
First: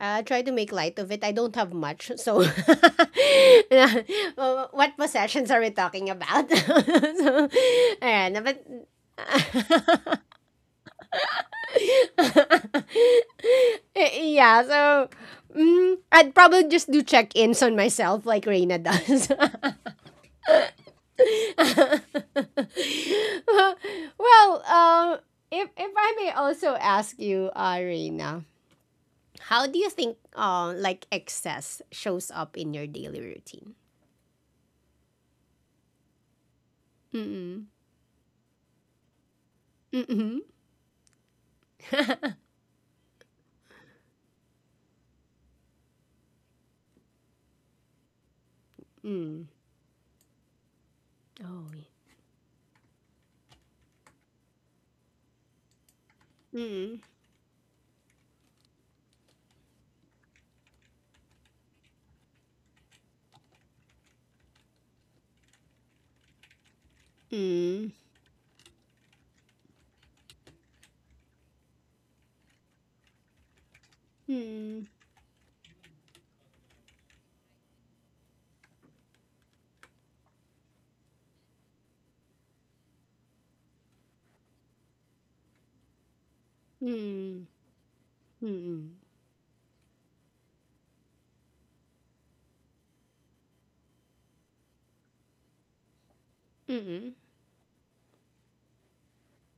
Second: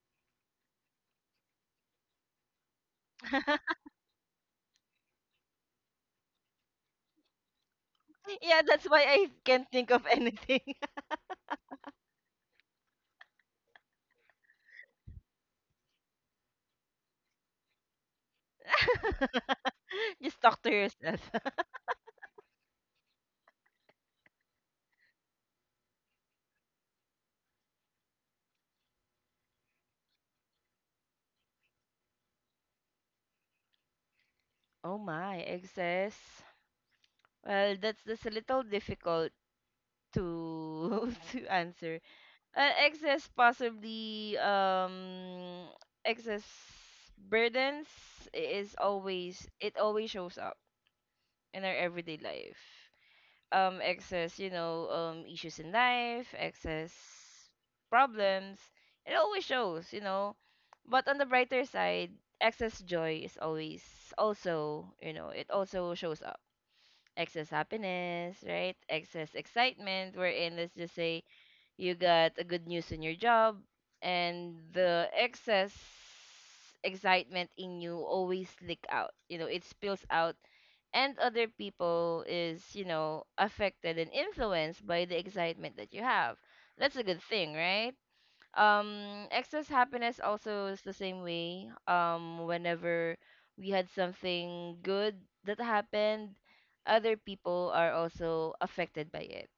S1: I try to make light of it. I don't have much, so What possessions are we talking about? So, ayan,
S2: Yeah,
S1: but
S2: that's why I can't think of anything.
S1: yeah, so I'd probably just do check-ins on myself like Reina does.
S2: Just talk to yourself.
S1: Well, if I may also ask you, Reina, how do you think like excess shows up in your daily routine?
S2: Oh my, excess.
S1: Mm-mm.
S2: Well, that's a little difficult
S1: Mm-hmm.
S2: to to answer. Excess, possibly, excess burdens is
S1: Mm.
S2: always, it always shows up in
S1: Oh.
S2: our everyday life. Excess, issues in life, excess
S1: Mm.
S2: problems, it always shows. But on the brighter side, excess joy is always, it also shows up. Excess
S1: Mm.
S2: happiness, right? Excess excitement, wherein, let's just say, you got a good news in your job, and
S1: Mm.
S2: the excess excitement in you always leak out. It spills out, and other people is, affected and influenced by the excitement that you have. That's a good
S1: Mm.
S2: thing, right?
S1: Mm. Mm.
S2: Excess happiness also is the same way. Whenever we had something good that happened,
S1: Mm.
S2: other people are also affected by it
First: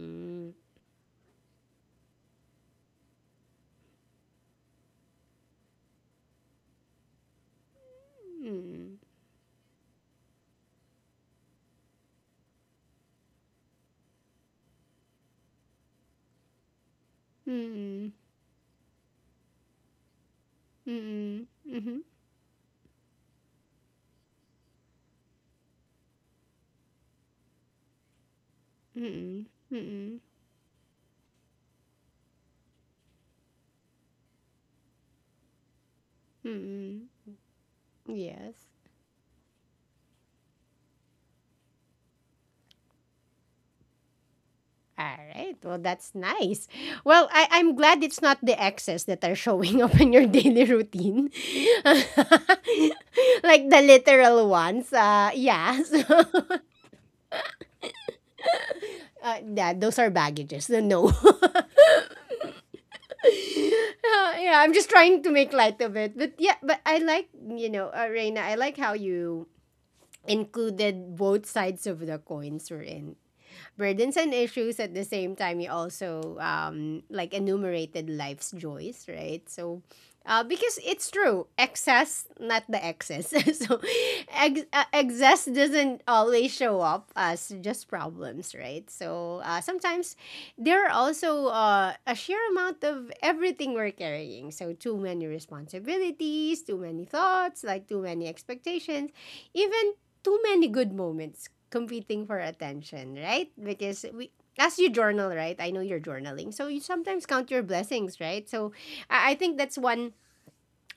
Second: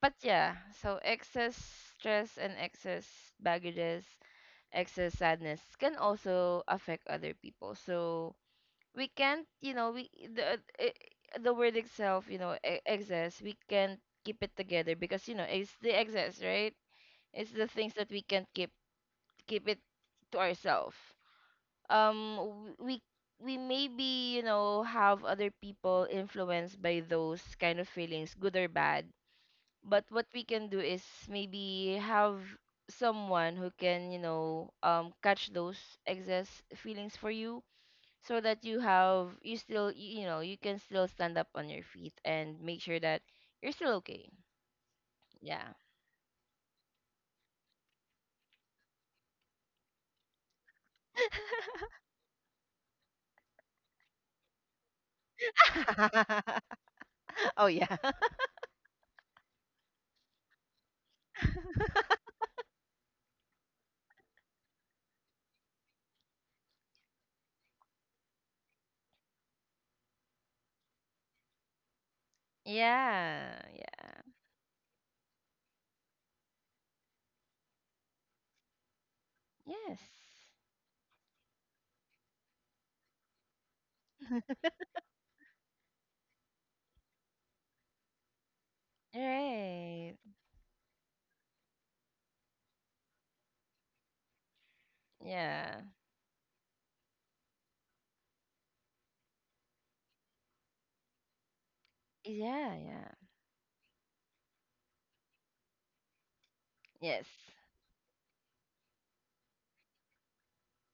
S2: but yeah, so excess stress and excess baggages, excess sadness can also affect other people. So
S1: Mm.
S2: we can't, you know, the word itself, you know, excess, we can't keep it together because you know it's the excess, right? It's the things that
S1: Mm.
S2: we can't keep it to ourselves.
S1: Mm. Mm.
S2: Um, w- we we maybe you know have other people influenced by those kind of feelings, good or bad
S1: Mm.
S2: but
S1: Mm.
S2: what we can do is maybe have someone who can, you know, catch those excess
S1: Mm.
S2: feelings for you so that
S1: Yes.
S2: you know, you can still stand up on your feet and make sure that you're still okay.
S1: All right.
S2: Yeah.
S1: Well, that's nice. Well, I'm glad it's not the exes that are showing up in your daily routine. Like the literal ones. Yeah.
S2: Oh, yeah.
S1: So, yeah, those are baggages. So no. Yeah, I'm just trying to make light of it. But yeah, but I like, Reina, I like how you included both sides of the coins were in
S2: Yeah.
S1: burdens
S2: Yeah.
S1: and issues at the same time you also like enumerated life's joys, right? So
S2: Yes.
S1: because it's true excess, not the excess. So excess doesn't always show up as just problems, right? So sometimes
S2: Right.
S1: there are also a sheer amount of everything we're carrying, so too many
S2: Yeah.
S1: responsibilities, too many thoughts, like too many expectations, even too many good moments competing for
S2: Yeah. Yeah.
S1: attention, right? Because we as you journal, right? I know you're journaling. So you sometimes
S2: Yes.
S1: count your blessings, right? So I think that's one.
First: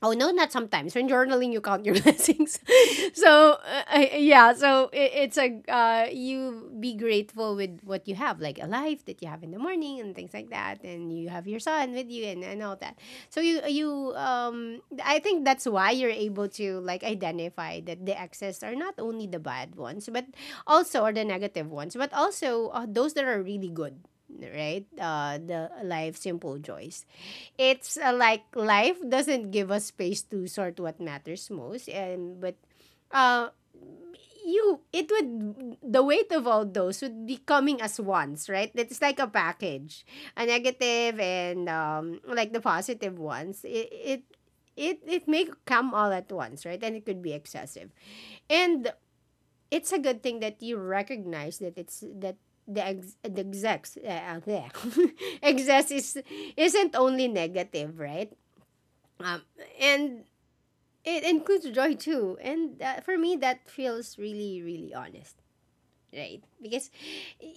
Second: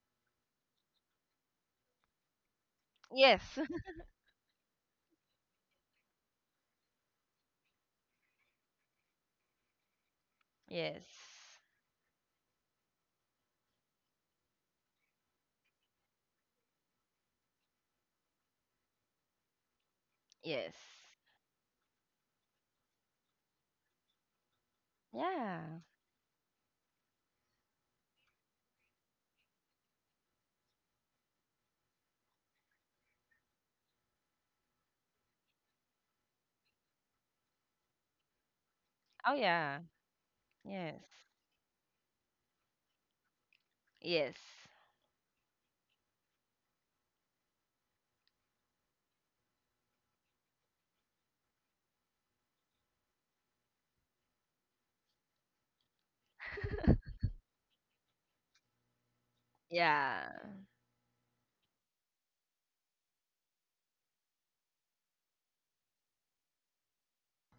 S1: Oh no, not sometimes. When journaling, you count your blessings.
S2: Yes.
S1: So yeah, so it, it's a you be grateful with what you have, like a life that you have in the morning and things like that,
S2: Yes.
S1: and you have your son with you, and all that. So you I think that's why you're able to like identify that the excess are not only the bad ones, but
S2: Yes.
S1: also, or the negative ones, but also, those that are really good, right?
S2: Yeah.
S1: The life simple joys, it's like life doesn't give us space to sort what matters most, and but uh you it would the weight of all those would be coming as ones, right? It's like a
S2: Oh, yeah.
S1: package, a
S2: Yes.
S1: negative and like the positive ones, it it
S2: Yes.
S1: it, it may come all at once, right, and it could be excessive, and it's a good thing that you recognize that it's that the ex, the execs there excess is isn't only negative, right? Um, and
S2: Yeah.
S1: it includes joy too. And for me, that feels really, really honest, right? Because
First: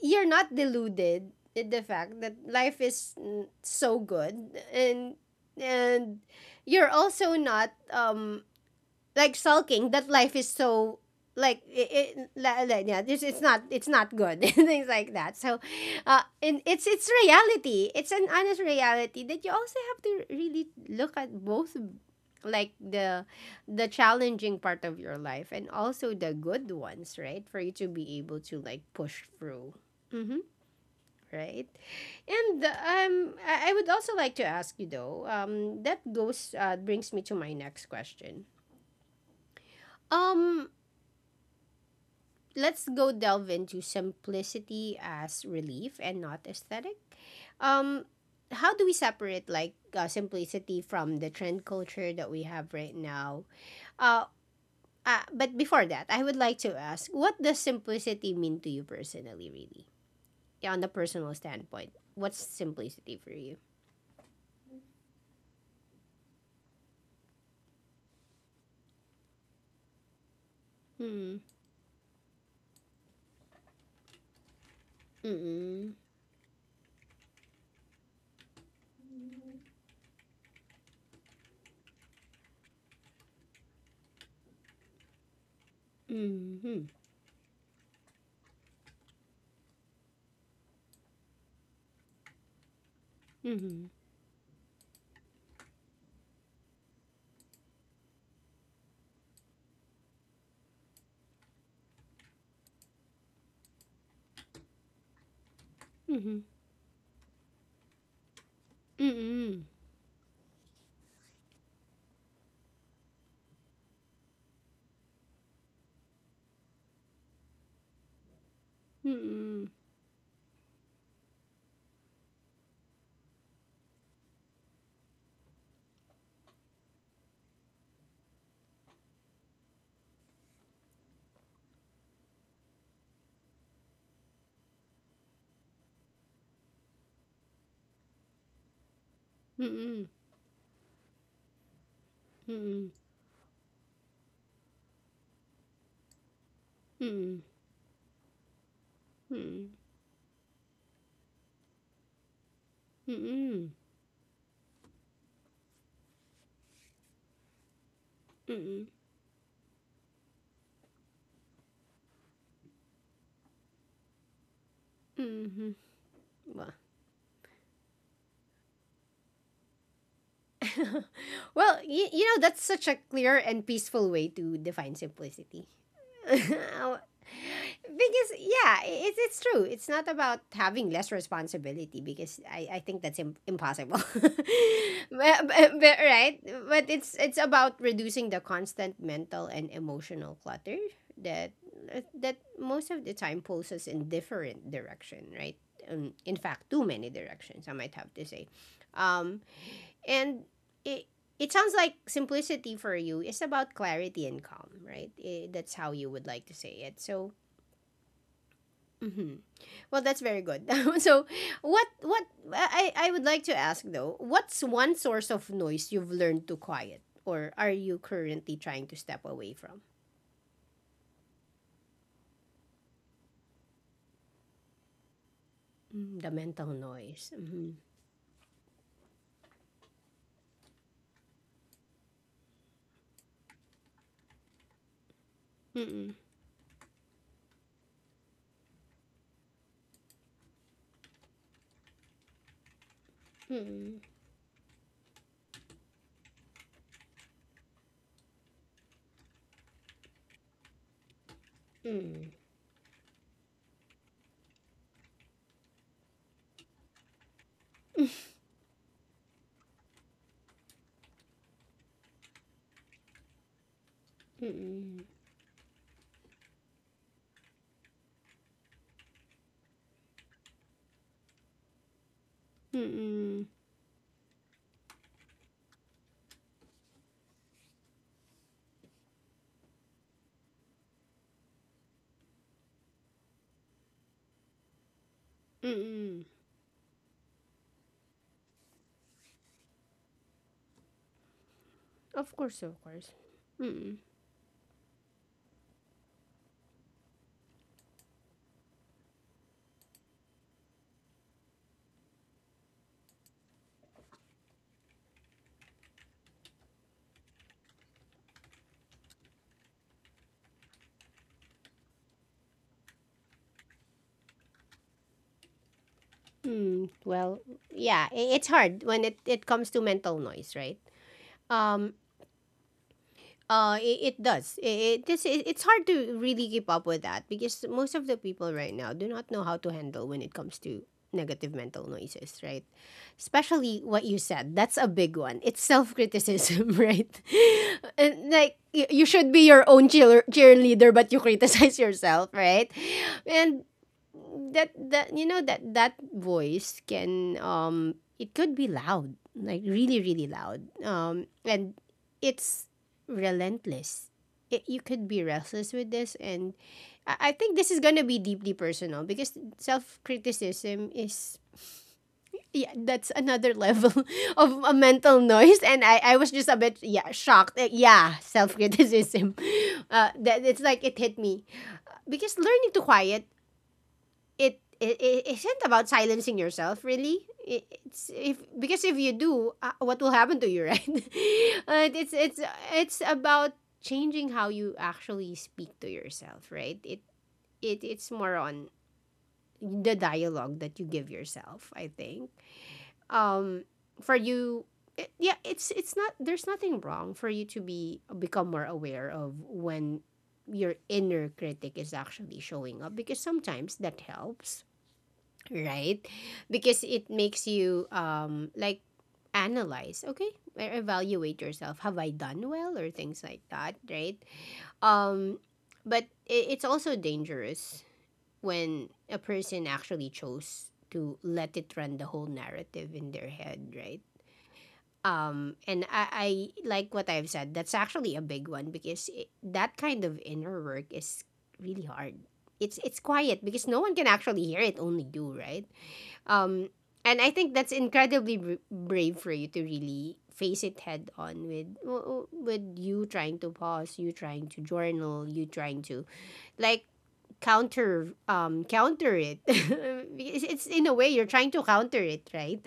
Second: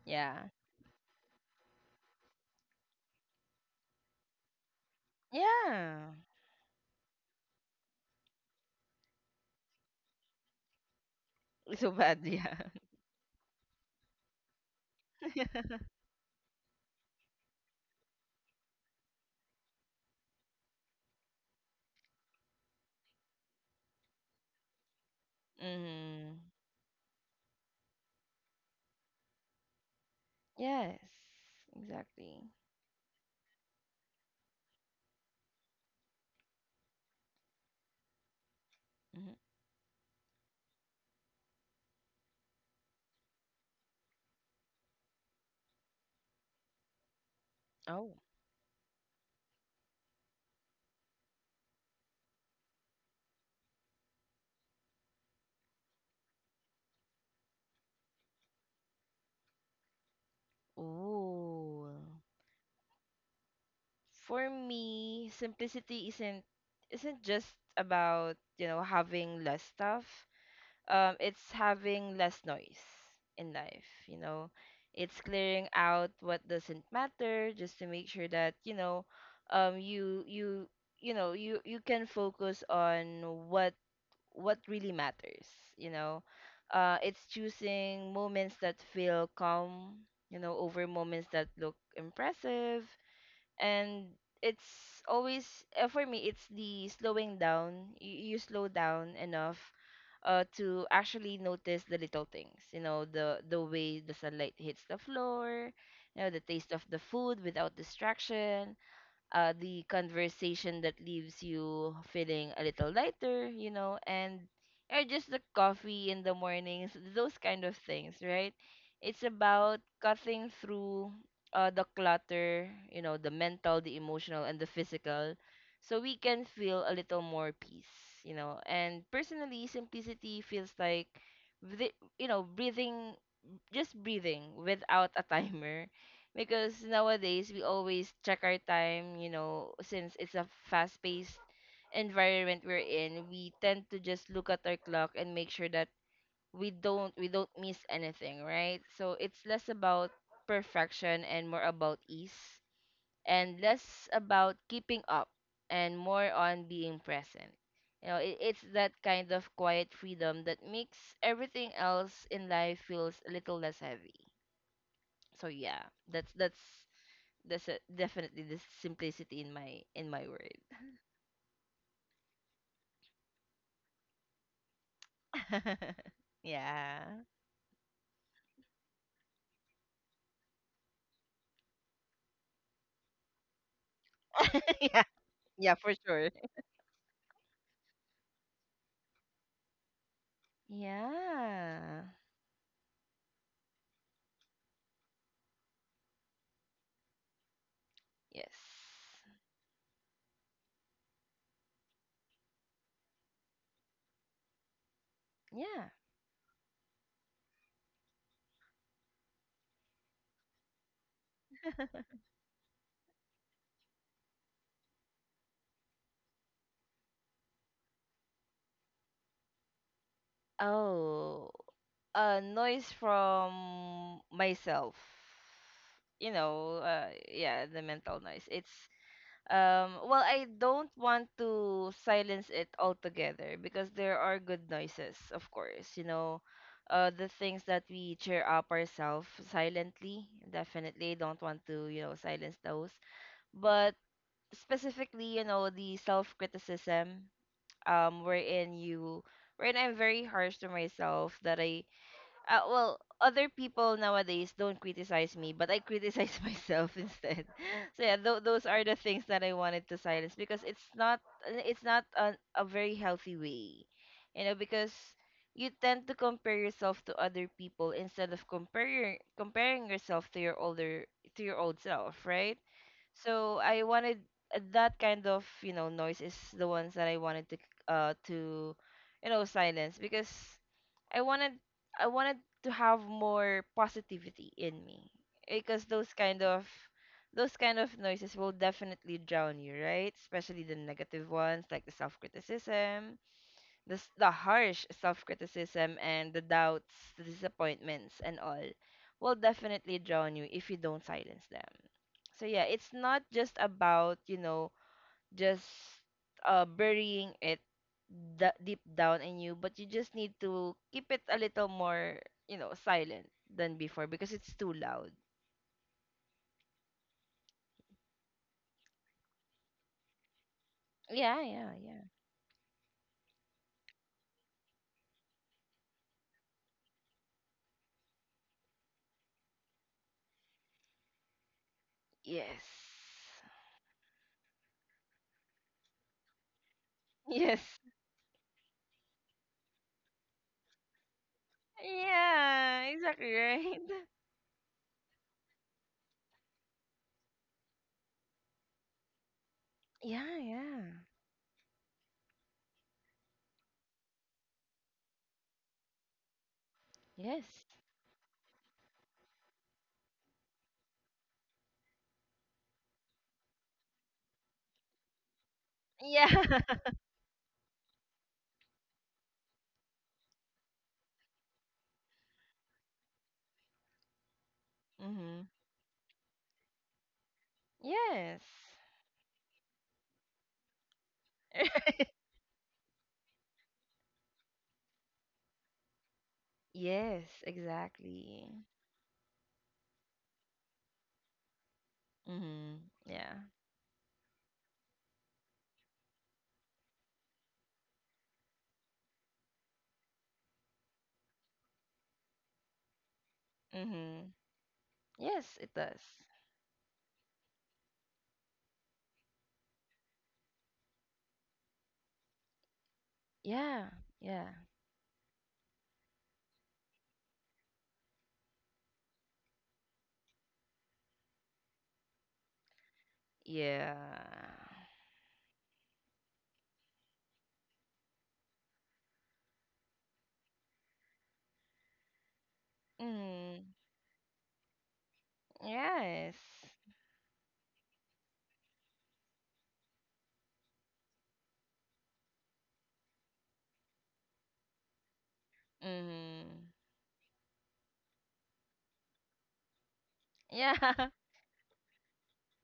S1: you're
S2: Yeah.
S1: not deluded in the fact that life is so good, and
S2: Yeah.
S1: and you're also not like sulking that life is so like
S2: It's so bad, yeah.
S1: yeah this it's not good and things like that so and it's reality. It's an honest reality that you also have to really look at both like the challenging part of your life and also the
S2: Mm.
S1: good ones, right, for you to be able to like push through. Mm-hmm,
S2: Yes.
S1: right.
S2: Exactly.
S1: And I would also like to ask you though, that goes brings me to my next question.
S2: Hmm.
S1: um let's go delve into simplicity as relief and not aesthetic. Um,
S2: Oh.
S1: how do we separate like simplicity from the trend culture that we have right now? Uh, but before that, I would like to ask, what does simplicity mean to you personally, really? Yeah, on the personal
S2: Ooh.
S1: standpoint, what's simplicity for you?
S2: For me, simplicity isn't just about, you know, having less stuff. um,
S1: Hmm.
S2: it's having less noise in life, you know. It's clearing
S1: Mm-mm.
S2: out what doesn't matter just to make sure that, you know, um you you you know, you can focus on what really matters, you know.
S1: Mm-hmm.
S2: Uh, it's choosing moments that feel calm, you know, over moments that look impressive
S1: Mm-hmm.
S2: and it's always for me it's the slowing down you slow down enough uh, to actually notice the little things, you know, the way the sunlight hits the floor, you know,
S1: Mm-hmm.
S2: the taste of the food without distraction,
S1: Mm-mm.
S2: the conversation that leaves you feeling a little lighter, you know, and or just the coffee in the mornings, those kind of things, right? It's
S1: Mm-mm.
S2: about cutting through the clutter, you know, the mental, the emotional, and the physical, so we can feel a little more peace, you know. And personally, simplicity feels like, the, you know, breathing, just breathing without a timer because nowadays we always check our time, you know,
S1: Mm-mm.
S2: since it's a fast paced environment we're
S1: Mm-mm.
S2: in, we tend to just look at our clock and make sure that we don't we
S1: Mm-mm.
S2: don't miss anything, right? So it's
S1: Mm-mm.
S2: less about perfection and more about ease, and
S1: Mm-mm.
S2: less about keeping up and more on being present. You know, it, it's
S1: Mm-mm.
S2: that kind of quiet freedom that makes everything else in life feels a little less heavy. So
S1: Hmm.
S2: yeah, that's that's
S1: Well,
S2: that's a, definitely the simplicity in my word.
S1: well, you know, that's such a clear and peaceful way to define simplicity. Because, yeah,
S2: Yeah.
S1: it's true. It's not about having less responsibility because I think that's impossible.
S2: Yeah. Yeah for
S1: But,
S2: sure.
S1: right? But it's about reducing the constant mental and emotional clutter that
S2: Yeah.
S1: most of the time pulls us in different direction, right? In fact, too many directions, I might have to say.
S2: Yes.
S1: Um, And it it sounds like simplicity for you is about clarity and calm, right? Eh, that's
S2: Yeah.
S1: how you would like to say it. So, mhm. Well, that's very good. So, what I would like to ask though, what's one source of noise you've learned to quiet, or are you currently trying to step away from?
S2: Oh, uh, noise from myself.
S1: Mm, the
S2: You
S1: mental
S2: know, uh
S1: noise.
S2: yeah
S1: Mm-hmm.
S2: the mental noise, it's, well, I don't want to silence it altogether because there are good noises, of course. You
S1: Mm-mm.
S2: know, the things that we cheer up ourselves silently. Definitely don't want to, you know, silence those. But
S1: Mm-mm.
S2: specifically, you know, the self-criticism, um, wherein you, wherein I'm very harsh to myself that I,
S1: Mm-mm.
S2: well other people nowadays don't criticize me but I criticize myself instead. So yeah, those are the things that I wanted to silence because it's not, it's not a, a very healthy way, you know, because
S1: Mm-mm.
S2: you tend to compare yourself to other people instead of comparing yourself to your older, to your old self, right?
S1: Mm-mm.
S2: So I wanted, that kind of you know noise is the ones that I wanted to, uh to you know, silence because I wanted I wanted to have more positivity in me because those
S1: Mm-mm.
S2: kind of those kind of noises will definitely drown you, right? Especially the negative ones like the
S1: Of course, of course.
S2: self-criticism,
S1: Mm-mm.
S2: the the harsh self-criticism and the doubts, the disappointments and all will definitely drown you if you don't silence them. So yeah, it's not just about, you know, just burying it deep down in you, but you just need to keep it a little more, you know, silent than before because it's too loud.
S1: Hmm. Well, yeah, it's hard when it comes to mental noise, right?
S2: Yeah, yeah,
S1: Um.
S2: yeah.
S1: It, it does. It's hard to really keep up with that because most of the people right now do not know how to handle when it comes to negative mental noises,
S2: Yes.
S1: right? Especially what you said. That's a big one. It's self criticism, right?
S2: Yes.
S1: And like you should be your own cheerleader, but you criticize yourself, right?
S2: Yeah, exactly
S1: And
S2: right.
S1: that you know that voice can it could be loud like really, really
S2: Yeah,
S1: loud,
S2: yeah.
S1: and it's relentless. You could be restless with this. And I think
S2: Yes.
S1: this is gonna be deeply personal because self-criticism is yeah, that's another level of a mental noise. And I was just a
S2: Yeah.
S1: bit, yeah, shocked. Yeah, self-criticism, that it's like it hit me. Because learning to quiet it
S2: Mm-hmm.
S1: isn't about silencing yourself really. It's,
S2: Yes.
S1: if because if you do, what will happen to you, right? Uh, it's it's it's about changing how you actually speak to yourself, right? it
S2: Yes,
S1: It's more
S2: exactly.
S1: on the dialogue that you give yourself, I think.
S2: Mm-hmm. Yeah.
S1: um for you, yeah it's not, there's nothing wrong for you to be become more aware of when your inner critic is actually showing up because sometimes that
S2: Mm-hmm.
S1: helps,
S2: Yes, it does.
S1: right? Because it makes you like analyze, okay? Or evaluate yourself. Have I done well or things like that,
S2: Yeah,
S1: right?
S2: yeah.
S1: Um, but it's also dangerous when a person actually chose to let it run the whole narrative in their head,
S2: Yeah.
S1: right? Um, and I like what I've said. That's actually a big one because that kind of inner work is really hard. It's quiet
S2: Mm.
S1: because no one can actually hear it, only you, right?
S2: Yes.
S1: Um, and I think that's incredibly brave for you to really face it head on with you trying to pause, you trying to journal, you trying to
S2: Mm.
S1: like counter it. Because it's, in a way,
S2: Yeah.
S1: you're trying to counter it, right?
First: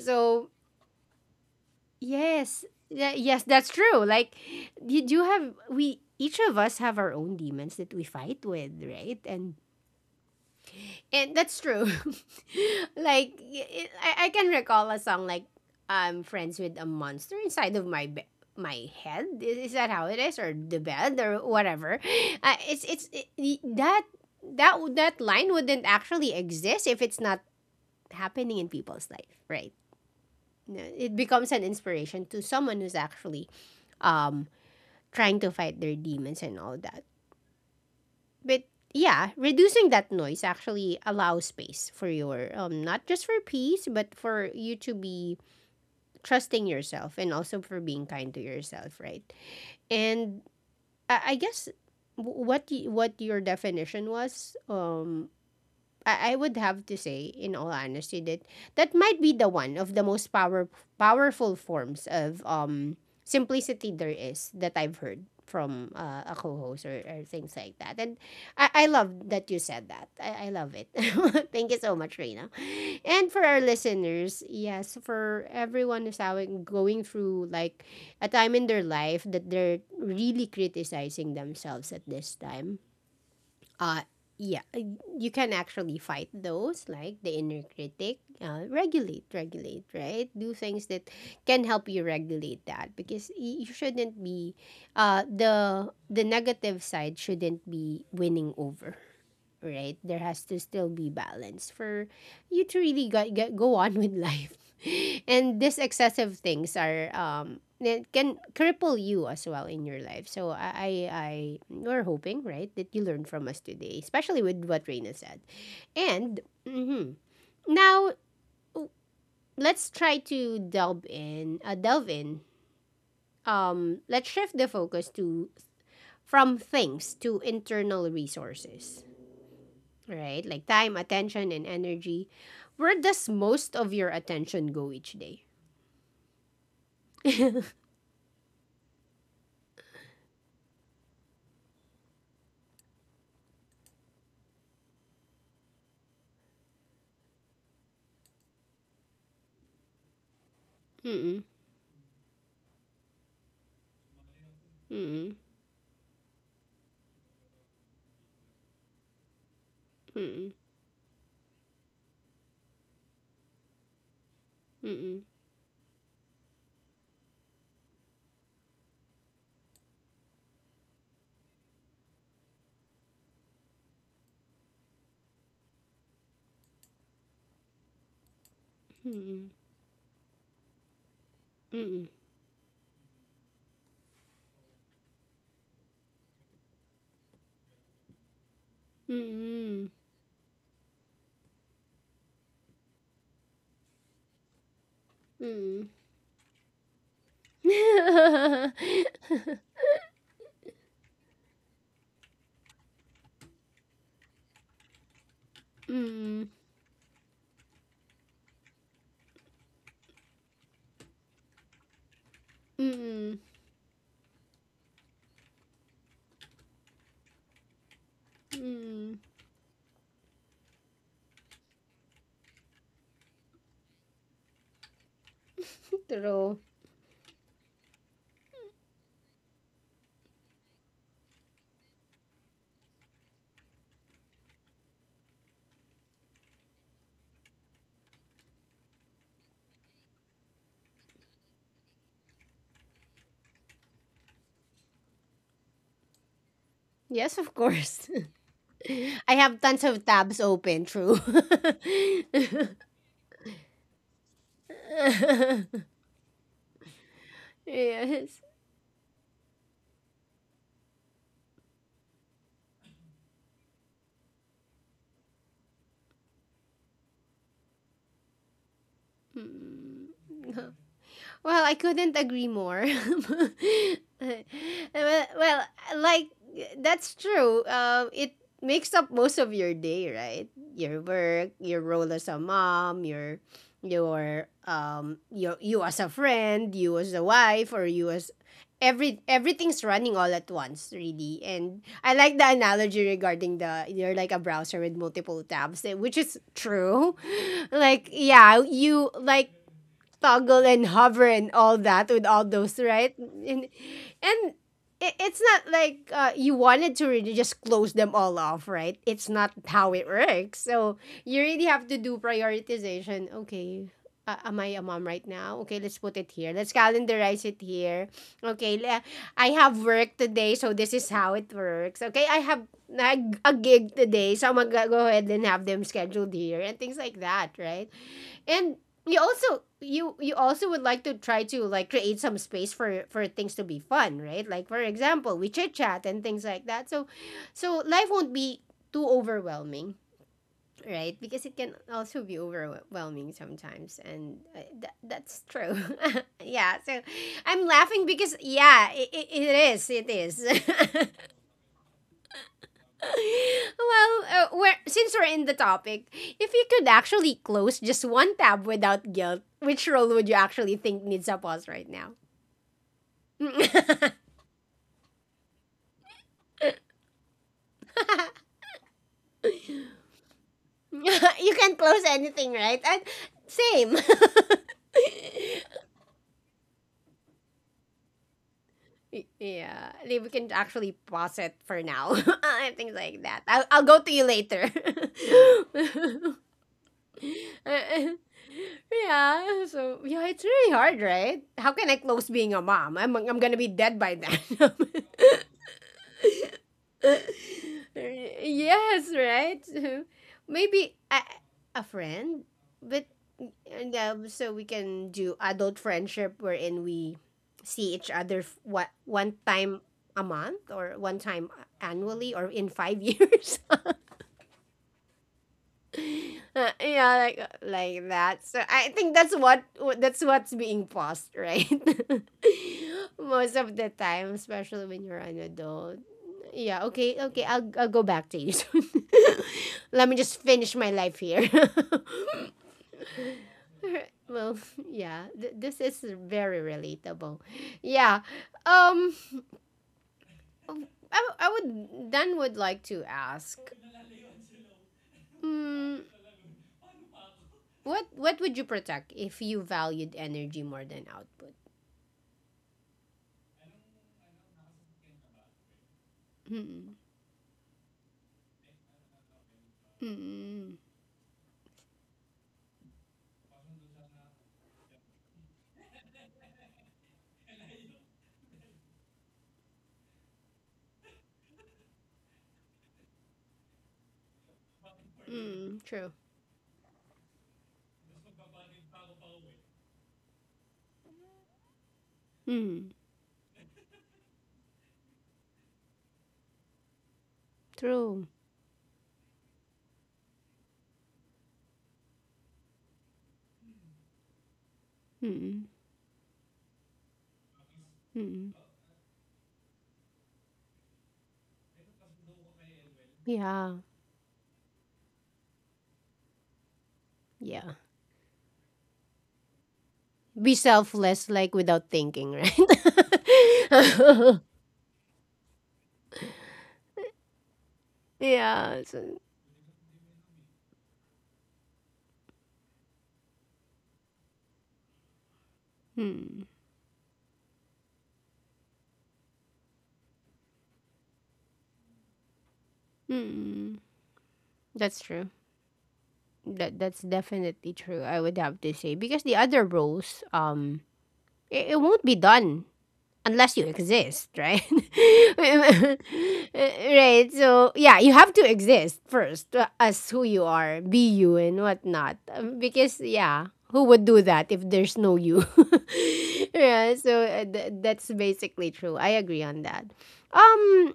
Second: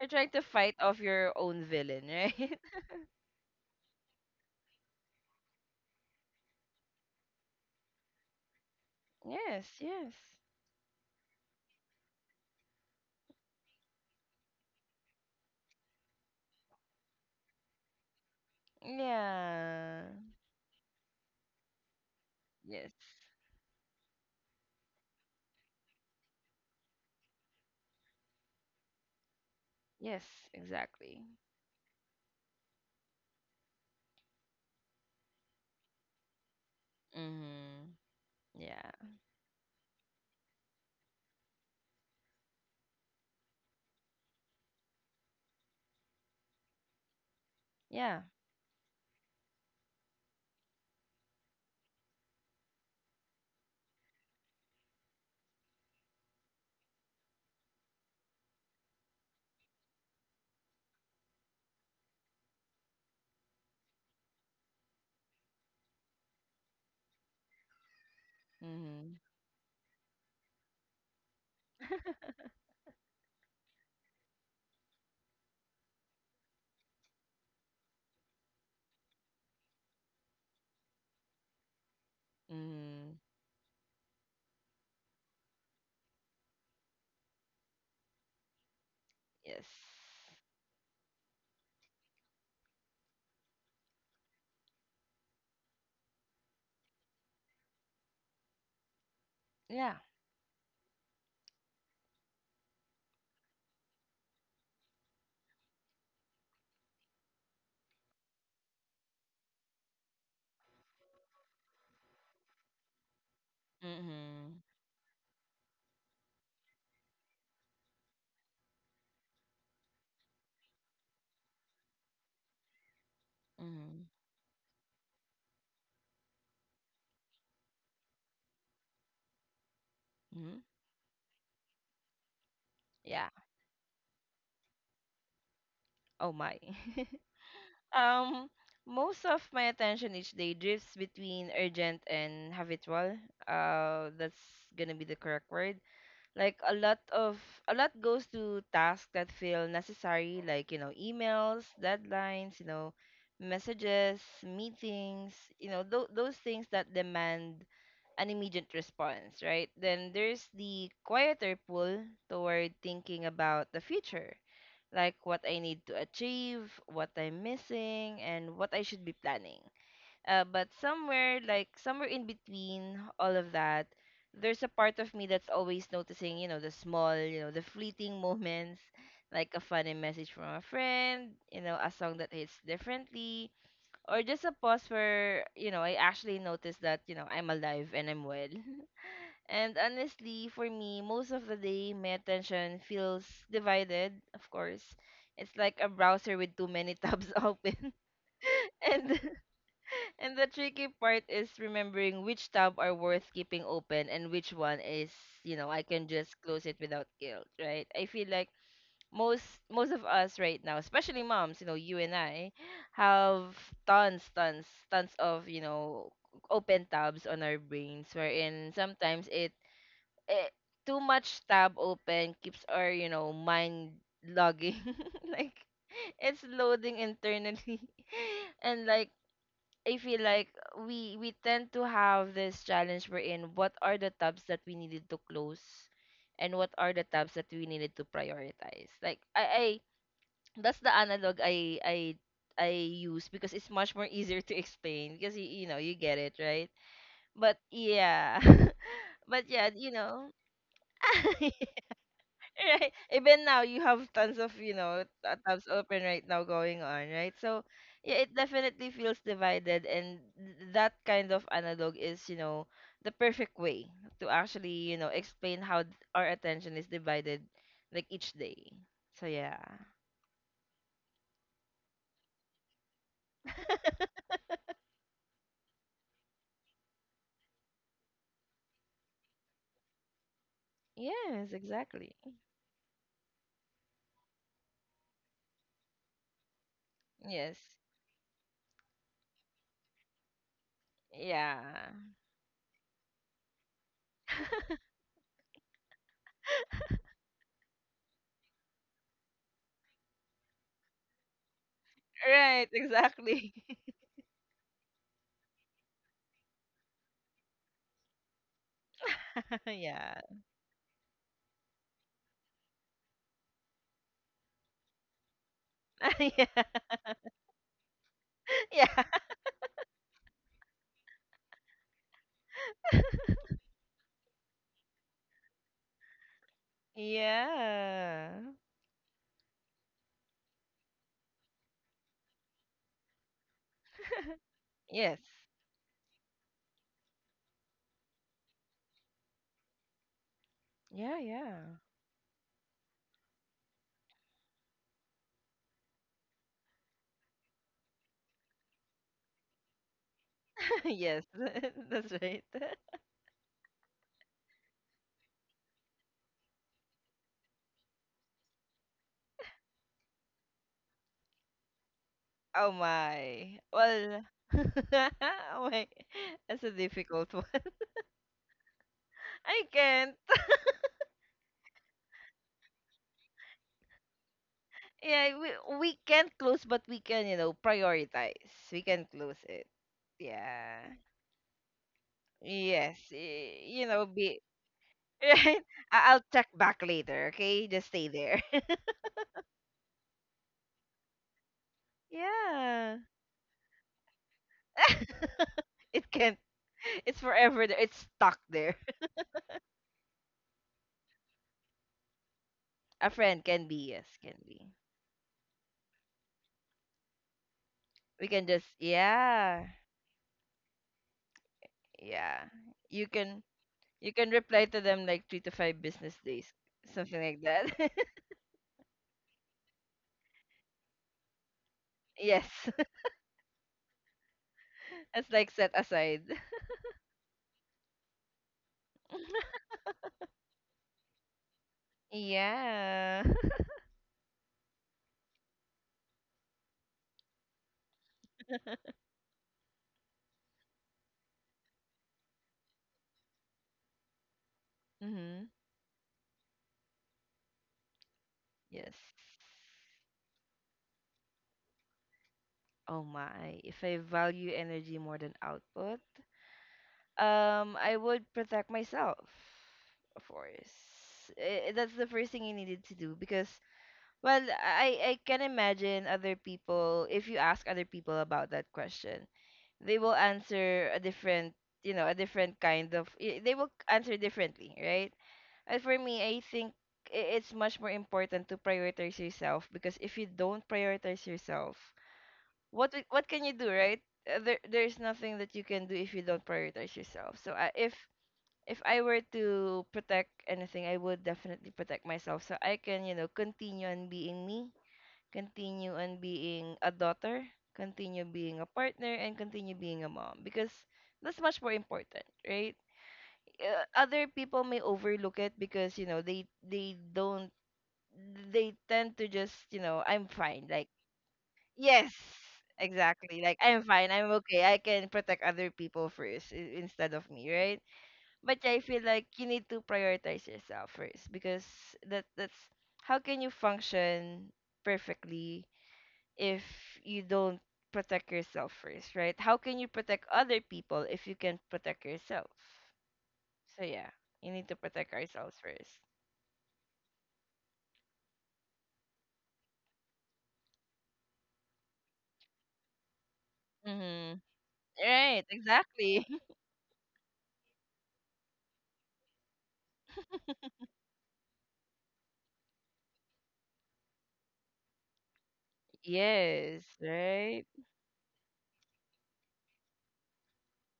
S2: You're trying to fight off your own villain, right?
S1: yes. Yeah, yes, that's true. Like you do have we, each of us have our own demons that we fight with, right? And
S2: Yes, yes.
S1: that's true. Like I can recall a song like I'm friends with a monster inside of my my head. Is that how
S2: Yeah.
S1: it is, or the bed, or whatever?
S2: Yes.
S1: It's it, that that That line wouldn't actually exist if it's not happening in people's life, right?
S2: Yes,
S1: No, it
S2: exactly.
S1: becomes an inspiration to someone who's actually um trying to fight their demons and all that.
S2: Mm-hmm.
S1: But
S2: Yeah.
S1: yeah, reducing that noise actually allows space for your, not just for peace, but for you to be trusting yourself and also for being
S2: Yeah.
S1: kind to yourself, right? And I guess what your definition was, I would have to say, in all honesty, that that might be the one of the most powerful forms of simplicity there is that I've heard from a co-host or things like that. And I
S2: Mm-hmm.
S1: love that you said that. I love it. Thank you so much, Reina. And for our listeners, yes, for everyone who's going through like a time in their life that they're really criticizing themselves at this time,
S2: Mm-hmm.
S1: uh, yeah, uh, you can actually fight those, like the inner critic. Regulate,
S2: Yes.
S1: regulate, right? Do things that can help you regulate that because you shouldn't be, the negative side shouldn't be winning over, right?
S2: Yeah.
S1: There has to still be balance for you to really go on with life. And these excessive things are that can cripple you as well in your life. So I, we're hoping, right, that you learn from us today, especially
S2: Mm-hmm.
S1: with what Reina said. And mhm. Now, w- let's try to delve in, delve in.
S2: Mm-hmm.
S1: Let's shift the focus to from things to internal resources, right?
S2: Mm-hmm.
S1: Like time, attention, and energy. Where does
S2: Yeah.
S1: most of your attention go each day?
S2: Oh my. Um, most of my attention each day drifts between urgent and habitual. That's gonna be the correct word. Like a lot goes to tasks that feel necessary, like you know,
S1: Mm-mm,
S2: emails, deadlines, you know, messages, meetings,
S1: mm-mm,
S2: you know, those things that demand an immediate response, right? Then there's the quieter pull toward thinking about the future,
S1: mm-mm,
S2: like
S1: mm-mm,
S2: what I need to achieve, what I'm missing, and what I should be planning. But somewhere, like somewhere in between all of that, there's a part of me that's always noticing, you know, the small, you know, the fleeting moments, like a funny message from a friend, you know, a
S1: mm-mm,
S2: song that hits differently, or just a pause where, you know, I actually notice that, you know, I'm alive and I'm well. And honestly, for me, most of the day, my attention feels divided, of course.
S1: mm-mm,
S2: It's like
S1: mm-mm,
S2: a browser with too many tabs open.
S1: mm-mm.
S2: And and the tricky part is remembering which tab are worth keeping open and which one is, you know, I can just
S1: Mm,
S2: close it without guilt, right? I feel like most of us right now, especially moms, you know, you and I,
S1: mm,
S2: have tons, tons, tons of, you know, open tabs on our brains wherein
S1: mm.
S2: sometimes it, eh, too much tab open keeps our you know mind logging like it's
S1: True.
S2: loading internally and like I feel like we tend to have this challenge wherein what are the tabs that we needed to close and what are the tabs that we needed to prioritize, like I that's the analog I use because it's much more easier to explain because you know you get it, right?
S1: Yes, of
S2: But
S1: course.
S2: yeah,
S1: I
S2: but
S1: have
S2: yeah,
S1: tons
S2: you
S1: of
S2: know,
S1: tabs open, true.
S2: right. Even now, you have tons of, you know, tabs open right now going on, right? So, yeah, it
S1: Yes.
S2: definitely feels divided. And that kind of analog is, you know, the perfect way to actually, you know, explain how our attention is divided, like each day. So, yeah.
S1: Mm. Well, I couldn't agree more. well, well, like, that's true. It makes up most of your day, right? Your work,
S2: Yes,
S1: your
S2: exactly.
S1: role as a mom, your you as a friend, you as a
S2: Yes.
S1: wife, or you as everything's running all at once, really.
S2: Yeah.
S1: And I like the analogy regarding the you're like a browser with multiple tabs, eh, which is true. Like yeah, you like toggle and hover and all that with all
S2: Right,
S1: those, right?
S2: exactly.
S1: And and it's not like, you wanted to really just close them all off, right? It's not how it
S2: Yeah.
S1: works. So you really have to do prioritization. Okay, am I a mom right now? Okay, let's put it
S2: Yeah.
S1: here. Let's calendarize it here. Okay,
S2: Yeah.
S1: I have work today, so this is how it works. Okay, I have like, a gig today, so I'm gonna go ahead and have them scheduled here and things like that, right?
S2: Yeah.
S1: And you also would like to try to like create some space for things to be fun, right? Like, for
S2: Yes.
S1: example, we chit chat and things like that, so so life won't be too overwhelming, right?
S2: Yeah,
S1: Because it
S2: yeah.
S1: can also be overwhelming sometimes. And that's true. Yeah, so I'm laughing because yeah, it is, it is.
S2: Yes, that's right.
S1: Well, since we're in the topic, if you could actually close just one tab without guilt, which role would you actually think needs a pause right now?
S2: Oh
S1: You
S2: my. Well, oh my. That's a difficult one. I can't.
S1: can close anything, right? And same.
S2: Yeah, we can't close, but we can, you know, prioritize. We can close it.
S1: Yeah, like, we can
S2: Yeah.
S1: actually pause it for now. And things
S2: Yes.
S1: like that. I'll
S2: You
S1: go
S2: know,
S1: to you
S2: be
S1: later.
S2: right. I- I'll check back later. Okay, just stay there.
S1: Yeah, so yeah, it's really hard, right? How can I close being a mom?
S2: Yeah.
S1: I'm gonna be dead by then.
S2: It can't. It's forever there. It's stuck there.
S1: Yes, right. So maybe a friend, but
S2: A friend can be.
S1: and,
S2: Yes, can
S1: so we
S2: be.
S1: can do adult friendship wherein we see each
S2: We
S1: other
S2: can
S1: f-
S2: just.
S1: what one
S2: Yeah.
S1: time a month or one time annually or
S2: Yeah.
S1: in five
S2: You can
S1: years.
S2: you can reply to them like three to five business days.
S1: Yeah,
S2: Something like that.
S1: like that. So I think that's what that's what's being passed, right?
S2: Yes.
S1: Most of the time, especially when you're
S2: That's
S1: an
S2: like set
S1: adult.
S2: aside.
S1: Yeah. Okay. Okay. I'll go back to you soon. Let me just finish my life here.
S2: Yeah.
S1: Well, yeah. This is very relatable. Yeah. Um. I would then would like to ask.
S2: Mm-hmm.
S1: Mm, what would you
S2: Yes.
S1: protect if you valued energy more than output?
S2: Oh my. If I value energy more than output,
S1: Mm-mm.
S2: I would protect myself, of
S1: Mm-mm.
S2: course. Eh, that's the first thing you needed to do because, well, I can imagine other people. If you ask other people about that question, they will answer a different, you know, a different kind of, they will answer differently, right? And
S1: Mm-mm.
S2: for
S1: True.
S2: me I think it's much more important to prioritize yourself because if you don't prioritize yourself,
S1: Mm.
S2: what can you do, right? There's nothing that you can do if you don't prioritize yourself. So I, if
S1: True.
S2: if i were to protect anything, I would definitely protect myself so I can, you know, continue on being me,
S1: Mm-mm.
S2: continue on being a daughter, continue
S1: Mm-mm.
S2: being a partner, and continue being a mom because that's much more important, right?
S1: Yeah.
S2: Other people may overlook it because you know they don't,
S1: Yeah.
S2: they tend to just, you know, I'm
S1: Be
S2: fine, like,
S1: selfless, like without
S2: yes
S1: thinking, right?
S2: exactly, like I'm fine, I'm okay, I can protect other people first instead of me, right? But yeah, I
S1: Yeah.
S2: feel
S1: So,
S2: like you need to prioritize yourself first because that's how can you function perfectly
S1: mm.
S2: if you don't protect yourself first, right? How can you protect other people if you can protect yourself?
S1: Mm-mm.
S2: So yeah, you need to
S1: That's
S2: protect
S1: true.
S2: ourselves first.
S1: That that's definitely true. I would have to say because the other roles, it won't be done unless you exist,
S2: Mm-hmm.
S1: right?
S2: Right, exactly.
S1: Right. So yeah, you have to exist first, as who you are, be you and whatnot. Because yeah, who would do that if there's no you?
S2: Yes,
S1: Yeah. So
S2: right?
S1: that's basically true. I agree on that. Um.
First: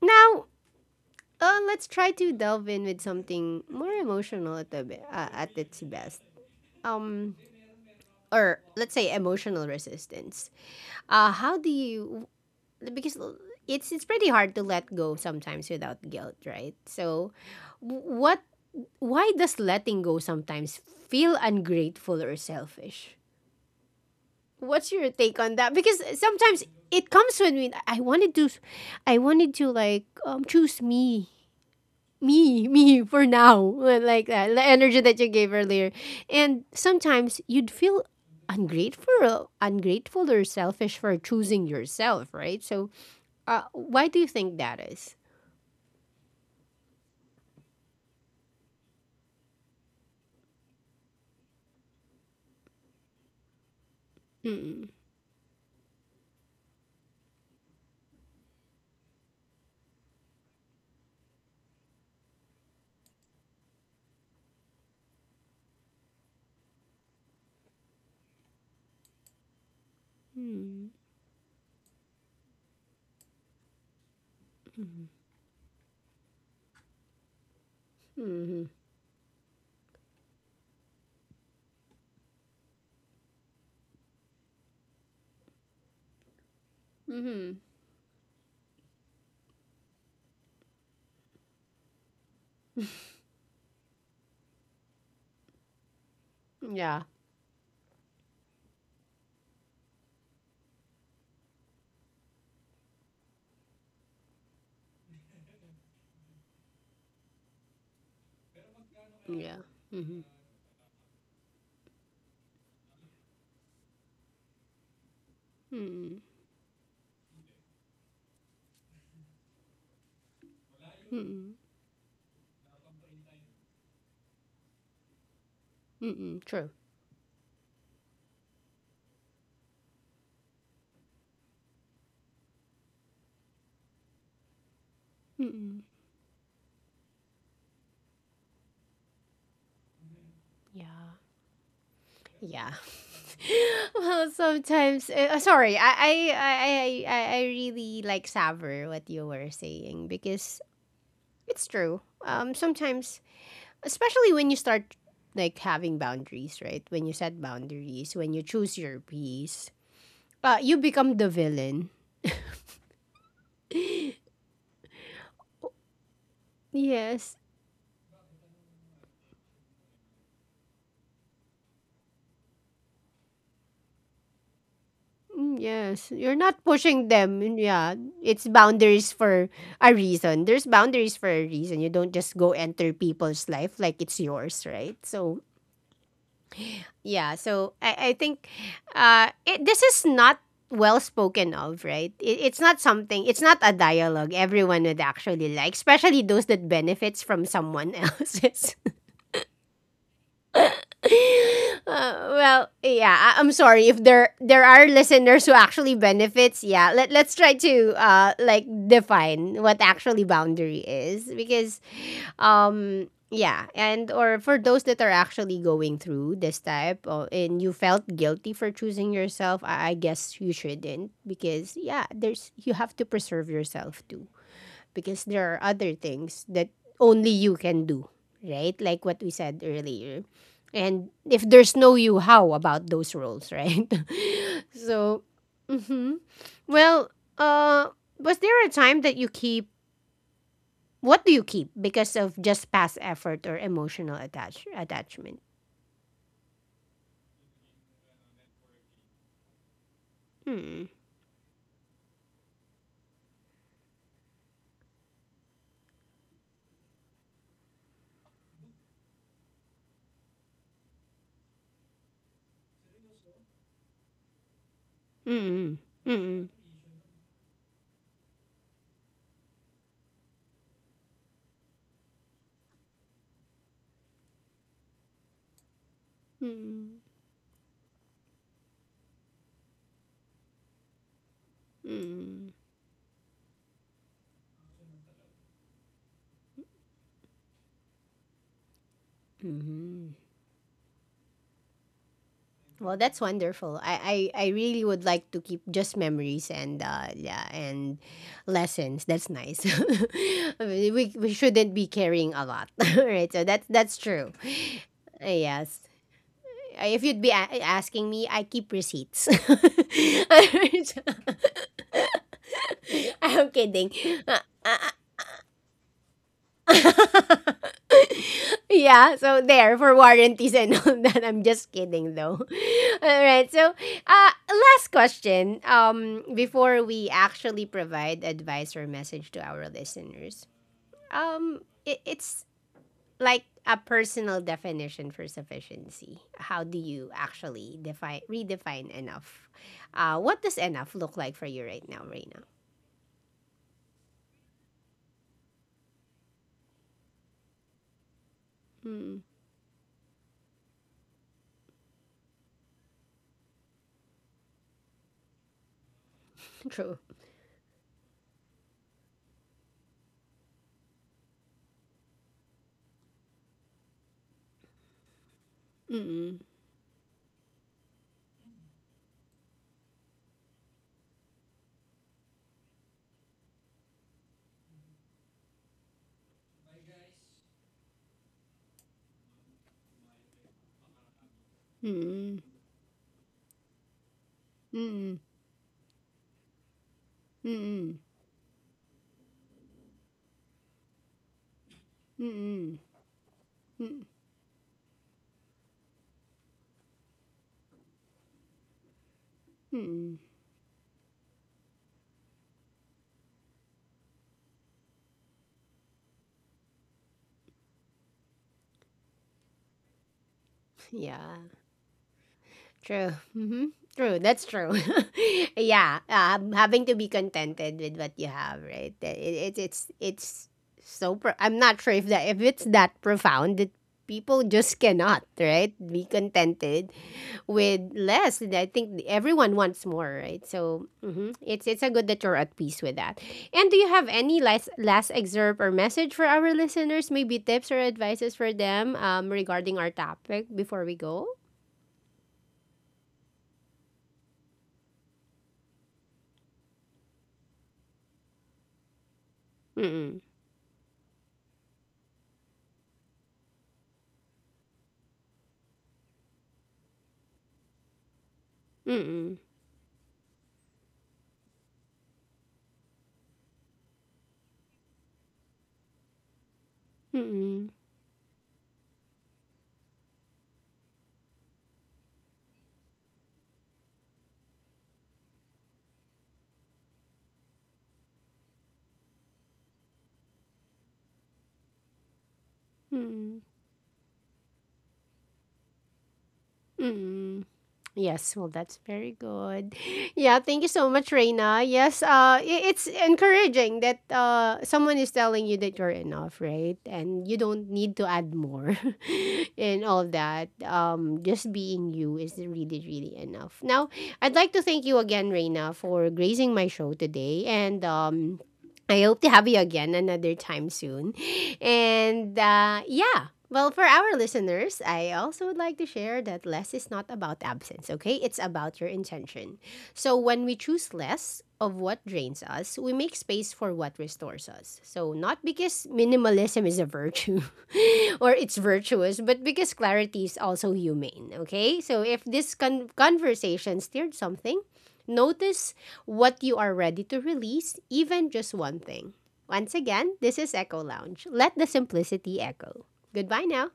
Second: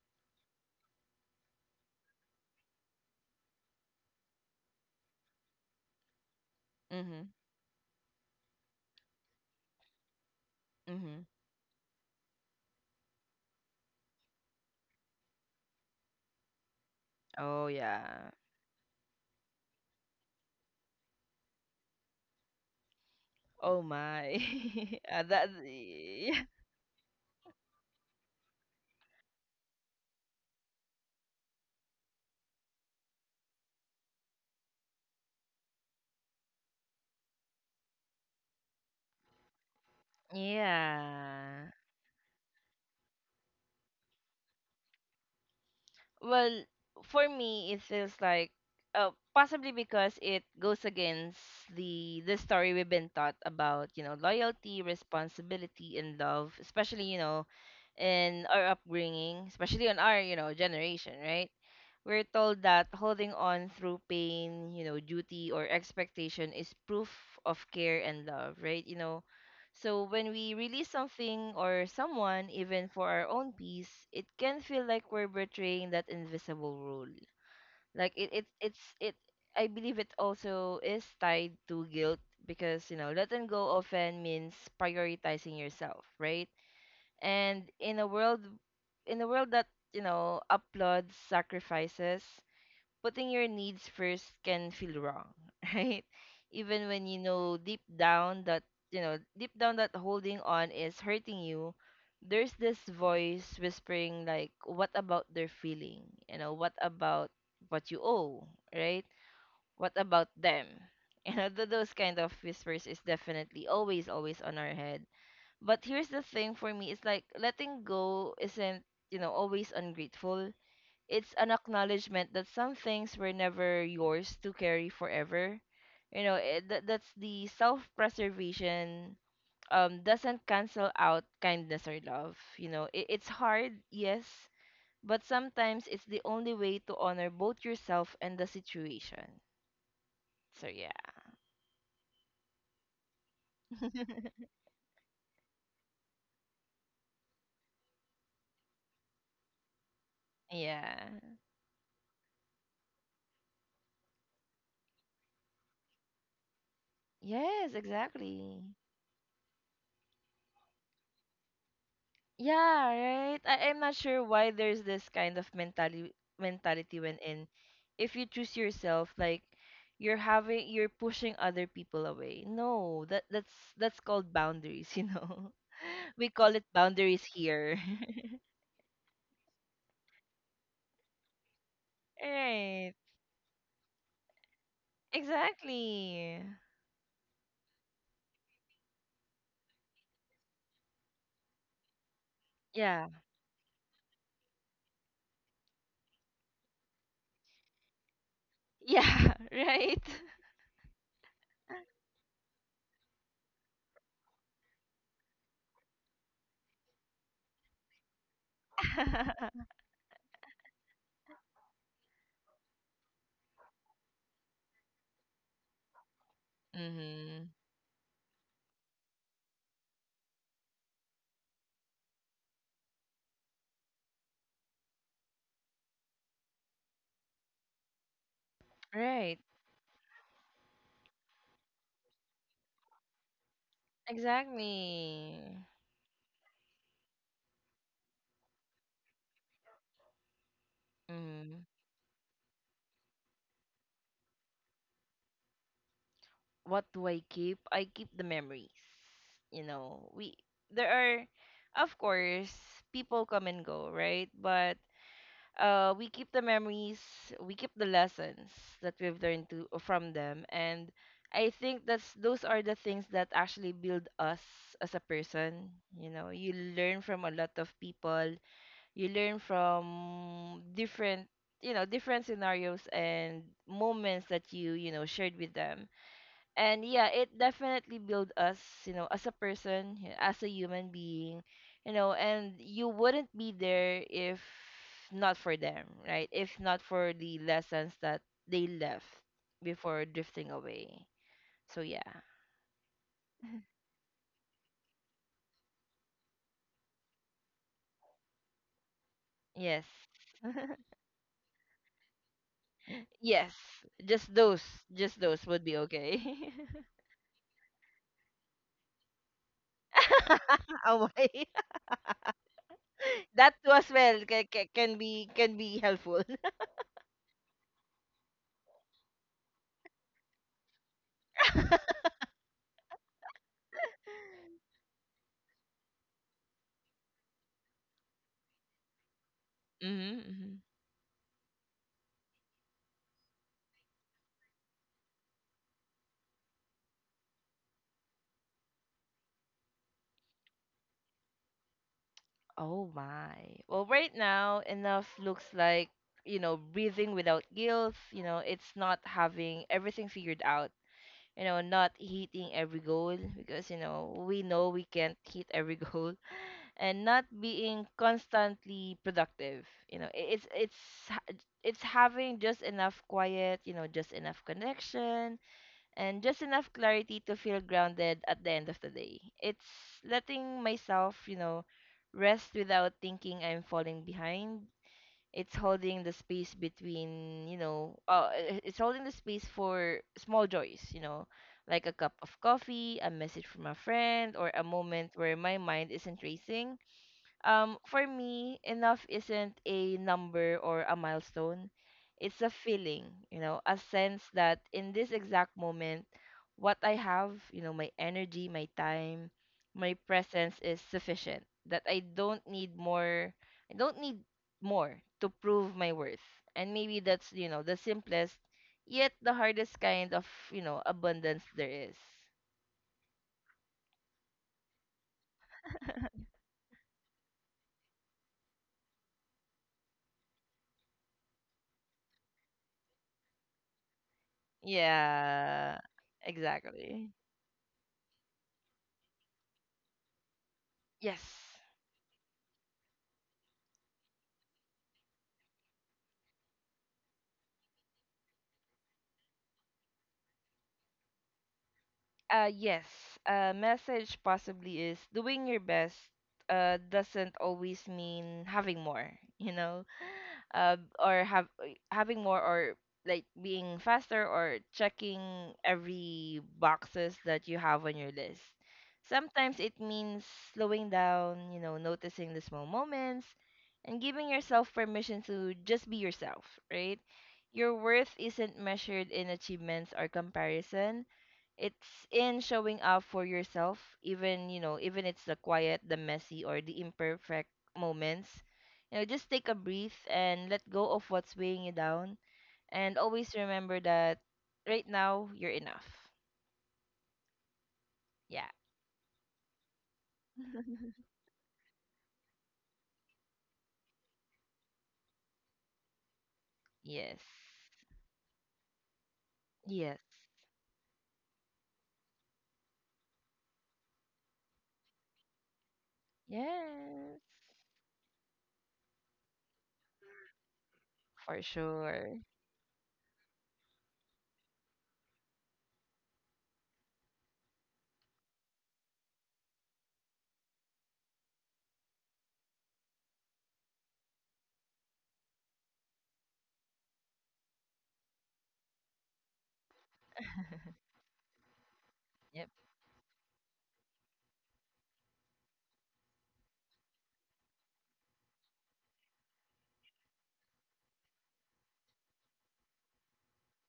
S1: Now. Let's try to delve in with something more emotional at at its best.
S2: Mm-hmm.
S1: Um, or let's say emotional resistance.
S2: Mm-hmm.
S1: How do you? Because it's pretty hard to let go sometimes without guilt, right? So,
S2: Oh yeah.
S1: what why does letting go sometimes feel ungrateful or selfish?
S2: Oh my.
S1: What's your take
S2: That,
S1: on that? Because
S2: yeah.
S1: sometimes it comes when we I wanted to I wanted to choose me for now, like that, the energy that you gave earlier. And sometimes you'd feel ungrateful or selfish for choosing
S2: Yeah.
S1: yourself, right? So, why do you think that is?
S2: Well, for me, it feels like possibly because it goes against the story we've been taught about, you know, loyalty,
S1: Mm-mm.
S2: responsibility, and love, especially you know, in our upbringing, especially on our you know generation, right? We're told that holding on through pain, you know, duty or expectation is proof of care and love, right? So when we
S1: Mm.
S2: release something or someone, even for our own peace, it can feel like we're betraying that invisible rule. Like it
S1: Mhm.
S2: it's it I believe it also is tied to guilt because letting go often means prioritizing yourself, right?
S1: Mhm.
S2: And in a world that, applauds sacrifices, putting your needs first can feel wrong, right? Even
S1: Yeah.
S2: when you know deep down that holding on is hurting you, there's this voice whispering, like, what about their feeling? You know, what about what you owe, right?
S1: Yeah.
S2: What
S1: Mhm.
S2: about them? You know, those kind of whispers is definitely always, always on our head. But here's
S1: Mm.
S2: the thing for me, it's like letting go isn't, you know, always ungrateful,
S1: Mm.
S2: it's
S1: Mm.
S2: an acknowledgement that some things were never yours to carry forever. You know,
S1: Mm. True.
S2: that's the self preservation doesn't cancel out kindness or love. You know, it's hard, yes, but
S1: Mm.
S2: sometimes it's the only way to honor both yourself and the situation. So,
S1: Yeah.
S2: yeah.
S1: Yeah. Well, sometimes. Sorry, I really like savor what you were saying because
S2: Yeah.
S1: it's true. Sometimes, especially when you start like having boundaries, right? When you set
S2: Yes,
S1: boundaries, when you
S2: exactly.
S1: choose your peace, you become the villain.
S2: Yeah, right. I'm not sure why there's this kind of mentality when
S1: Yes.
S2: in if you choose yourself, like you're pushing other people away. No, that's that's called boundaries, you
S1: Mm,
S2: know.
S1: yes,
S2: We
S1: you're not
S2: call it
S1: pushing
S2: boundaries
S1: them. And
S2: here.
S1: yeah, it's boundaries for a reason. There's boundaries for a reason. You don't just go enter
S2: Right.
S1: people's life like it's yours, right? So
S2: Exactly.
S1: yeah, so I think this is not well spoken of, right? It's not
S2: Yeah.
S1: something, it's not a dialogue everyone would actually like, especially those that benefits from someone else's
S2: Yeah, right.
S1: Well, yeah, I'm sorry if there are listeners who actually benefits. Yeah, let let's try to like define what actually boundary is because yeah, and or for those that are actually going through this type of,
S2: Mhm.
S1: and you felt guilty for choosing yourself, I guess you shouldn't because yeah, there's you have to preserve yourself too, because there are other things that only you can do, right? Like what we
S2: Right.
S1: said earlier. And if there's no you, how about those roles, right? So,
S2: Exactly.
S1: hmm, well, uh, was there a time that you keep? What do you keep
S2: Mhm.
S1: because of just past effort or emotional attachment?
S2: What do I keep? I keep the memories. You know, we
S1: Mm.
S2: there are of course people come and go, right? But we keep the memories, we keep the lessons that we've learned to from them, and I think that's those are the things that actually build us as a
S1: Mm.
S2: person. You know,
S1: Mm.
S2: you learn from a lot of people, you learn from different different scenarios and moments that you know shared with them, and
S1: Mm.
S2: yeah, it definitely built us, you know, as a person, as a human being,
S1: Mm.
S2: you know,
S1: Mm.
S2: and you wouldn't be there if not for them, right, if not for the lessons that they left before
S1: Mm.
S2: drifting away. So yeah.
S1: Well, that's wonderful. I really would like to keep just memories and yeah, and lessons. That's nice.
S2: Yes.
S1: We shouldn't be carrying a lot, right? So
S2: Yes,
S1: that's true.
S2: just those, just those would
S1: Yes.
S2: be okay.
S1: If you'd be asking me, I keep receipts.
S2: Oh my.
S1: I'm
S2: That too
S1: kidding.
S2: as well can, be helpful.
S1: Yeah, so there for warranties and all that. I'm just kidding though. All right. So, uh, last question, um, before we actually provide advice or message to our listeners.
S2: Mm-hmm.
S1: Um, it's like a personal definition for sufficiency. How do you actually define redefine enough? Uh, what does enough look like for you right now, Reina?
S2: Oh my. Well, right now, enough looks like, you know, breathing without guilt. You know, it's not
S1: Mm.
S2: having everything figured out. You know, not hitting every goal because, you know we can't hit every goal,
S1: True.
S2: and not being constantly productive. You know, ha- it's having just enough quiet, you know, just enough connection, and
S1: Mm.
S2: just enough clarity to feel grounded at the end of the day. It's letting myself, you know, rest without thinking I'm falling behind. It's holding the space between, you know, I- it's holding the space for small joys, you know, like a cup
S1: Mm.
S2: of coffee, a message from a friend, or a
S1: Mm.
S2: moment where my mind isn't racing.
S1: Mm. Mm.
S2: For me, enough isn't a number or a milestone. It's a
S1: Mm.
S2: feeling, you know, a
S1: Mm.
S2: sense that in this exact moment, what I have, you know, my energy, my time, my
S1: Mm.
S2: presence is sufficient. That I don't need more, I don't need more to prove my worth. And maybe that's, you know, the simplest, yet the hardest kind of, you know,
S1: Yeah,
S2: abundance there is.
S1: true. Hmm. True, that's true. Yeah, having to be contented with what you have, right? It's it's so. I'm not sure if that if it's that profound that people just cannot, right?
S2: Yeah,
S1: Be contented
S2: exactly.
S1: with less. And I think everyone wants more, right? So hmm,
S2: Yes.
S1: it's a good that you're at peace with that. And do you have any last excerpt or message for our listeners? Maybe tips or advices for them, regarding our topic before we go.
S2: Uh, yes, message possibly is doing your best, doesn't always mean having more, you know,
S1: Mm.
S2: or have having more, or like being faster, or checking every boxes that you have on your list.
S1: Mm.
S2: Sometimes it means slowing down, you know, noticing the small moments and giving yourself permission to just be yourself, right?
S1: Mm.
S2: Your worth isn't measured in achievements or comparison, it's in showing up for yourself, even, you know, even it's the quiet, the messy, or the imperfect moments. You know, just take a breath and let go of what's weighing you down. And
S1: Mm.
S2: always remember that right now you're enough.
S1: Mm. Yes, well,
S2: Yeah.
S1: that's very good. Yeah, thank you so much, Reina. Yes, it's encouraging that someone is telling you that you're enough, right?
S2: Yes.
S1: And you don't need to add more and
S2: Yes.
S1: all that. Just being you is really, really enough. Now, I'd like to thank you again, Reina, for gracing my show
S2: Yes.
S1: today. And I hope to have you again another time soon.
S2: For sure.
S1: And yeah, well, for our listeners, I also would like to share that less is not about absence, okay? It's about your intention. So when we choose less of what drains us, we make space for what restores us. So not because minimalism is a virtue or it's virtuous, but because clarity is also humane, okay? So if this conversation stirred something, notice what you are ready to release, even just one thing. Once again, this is Echo Lounge. Let the simplicity echo. Goodbye now.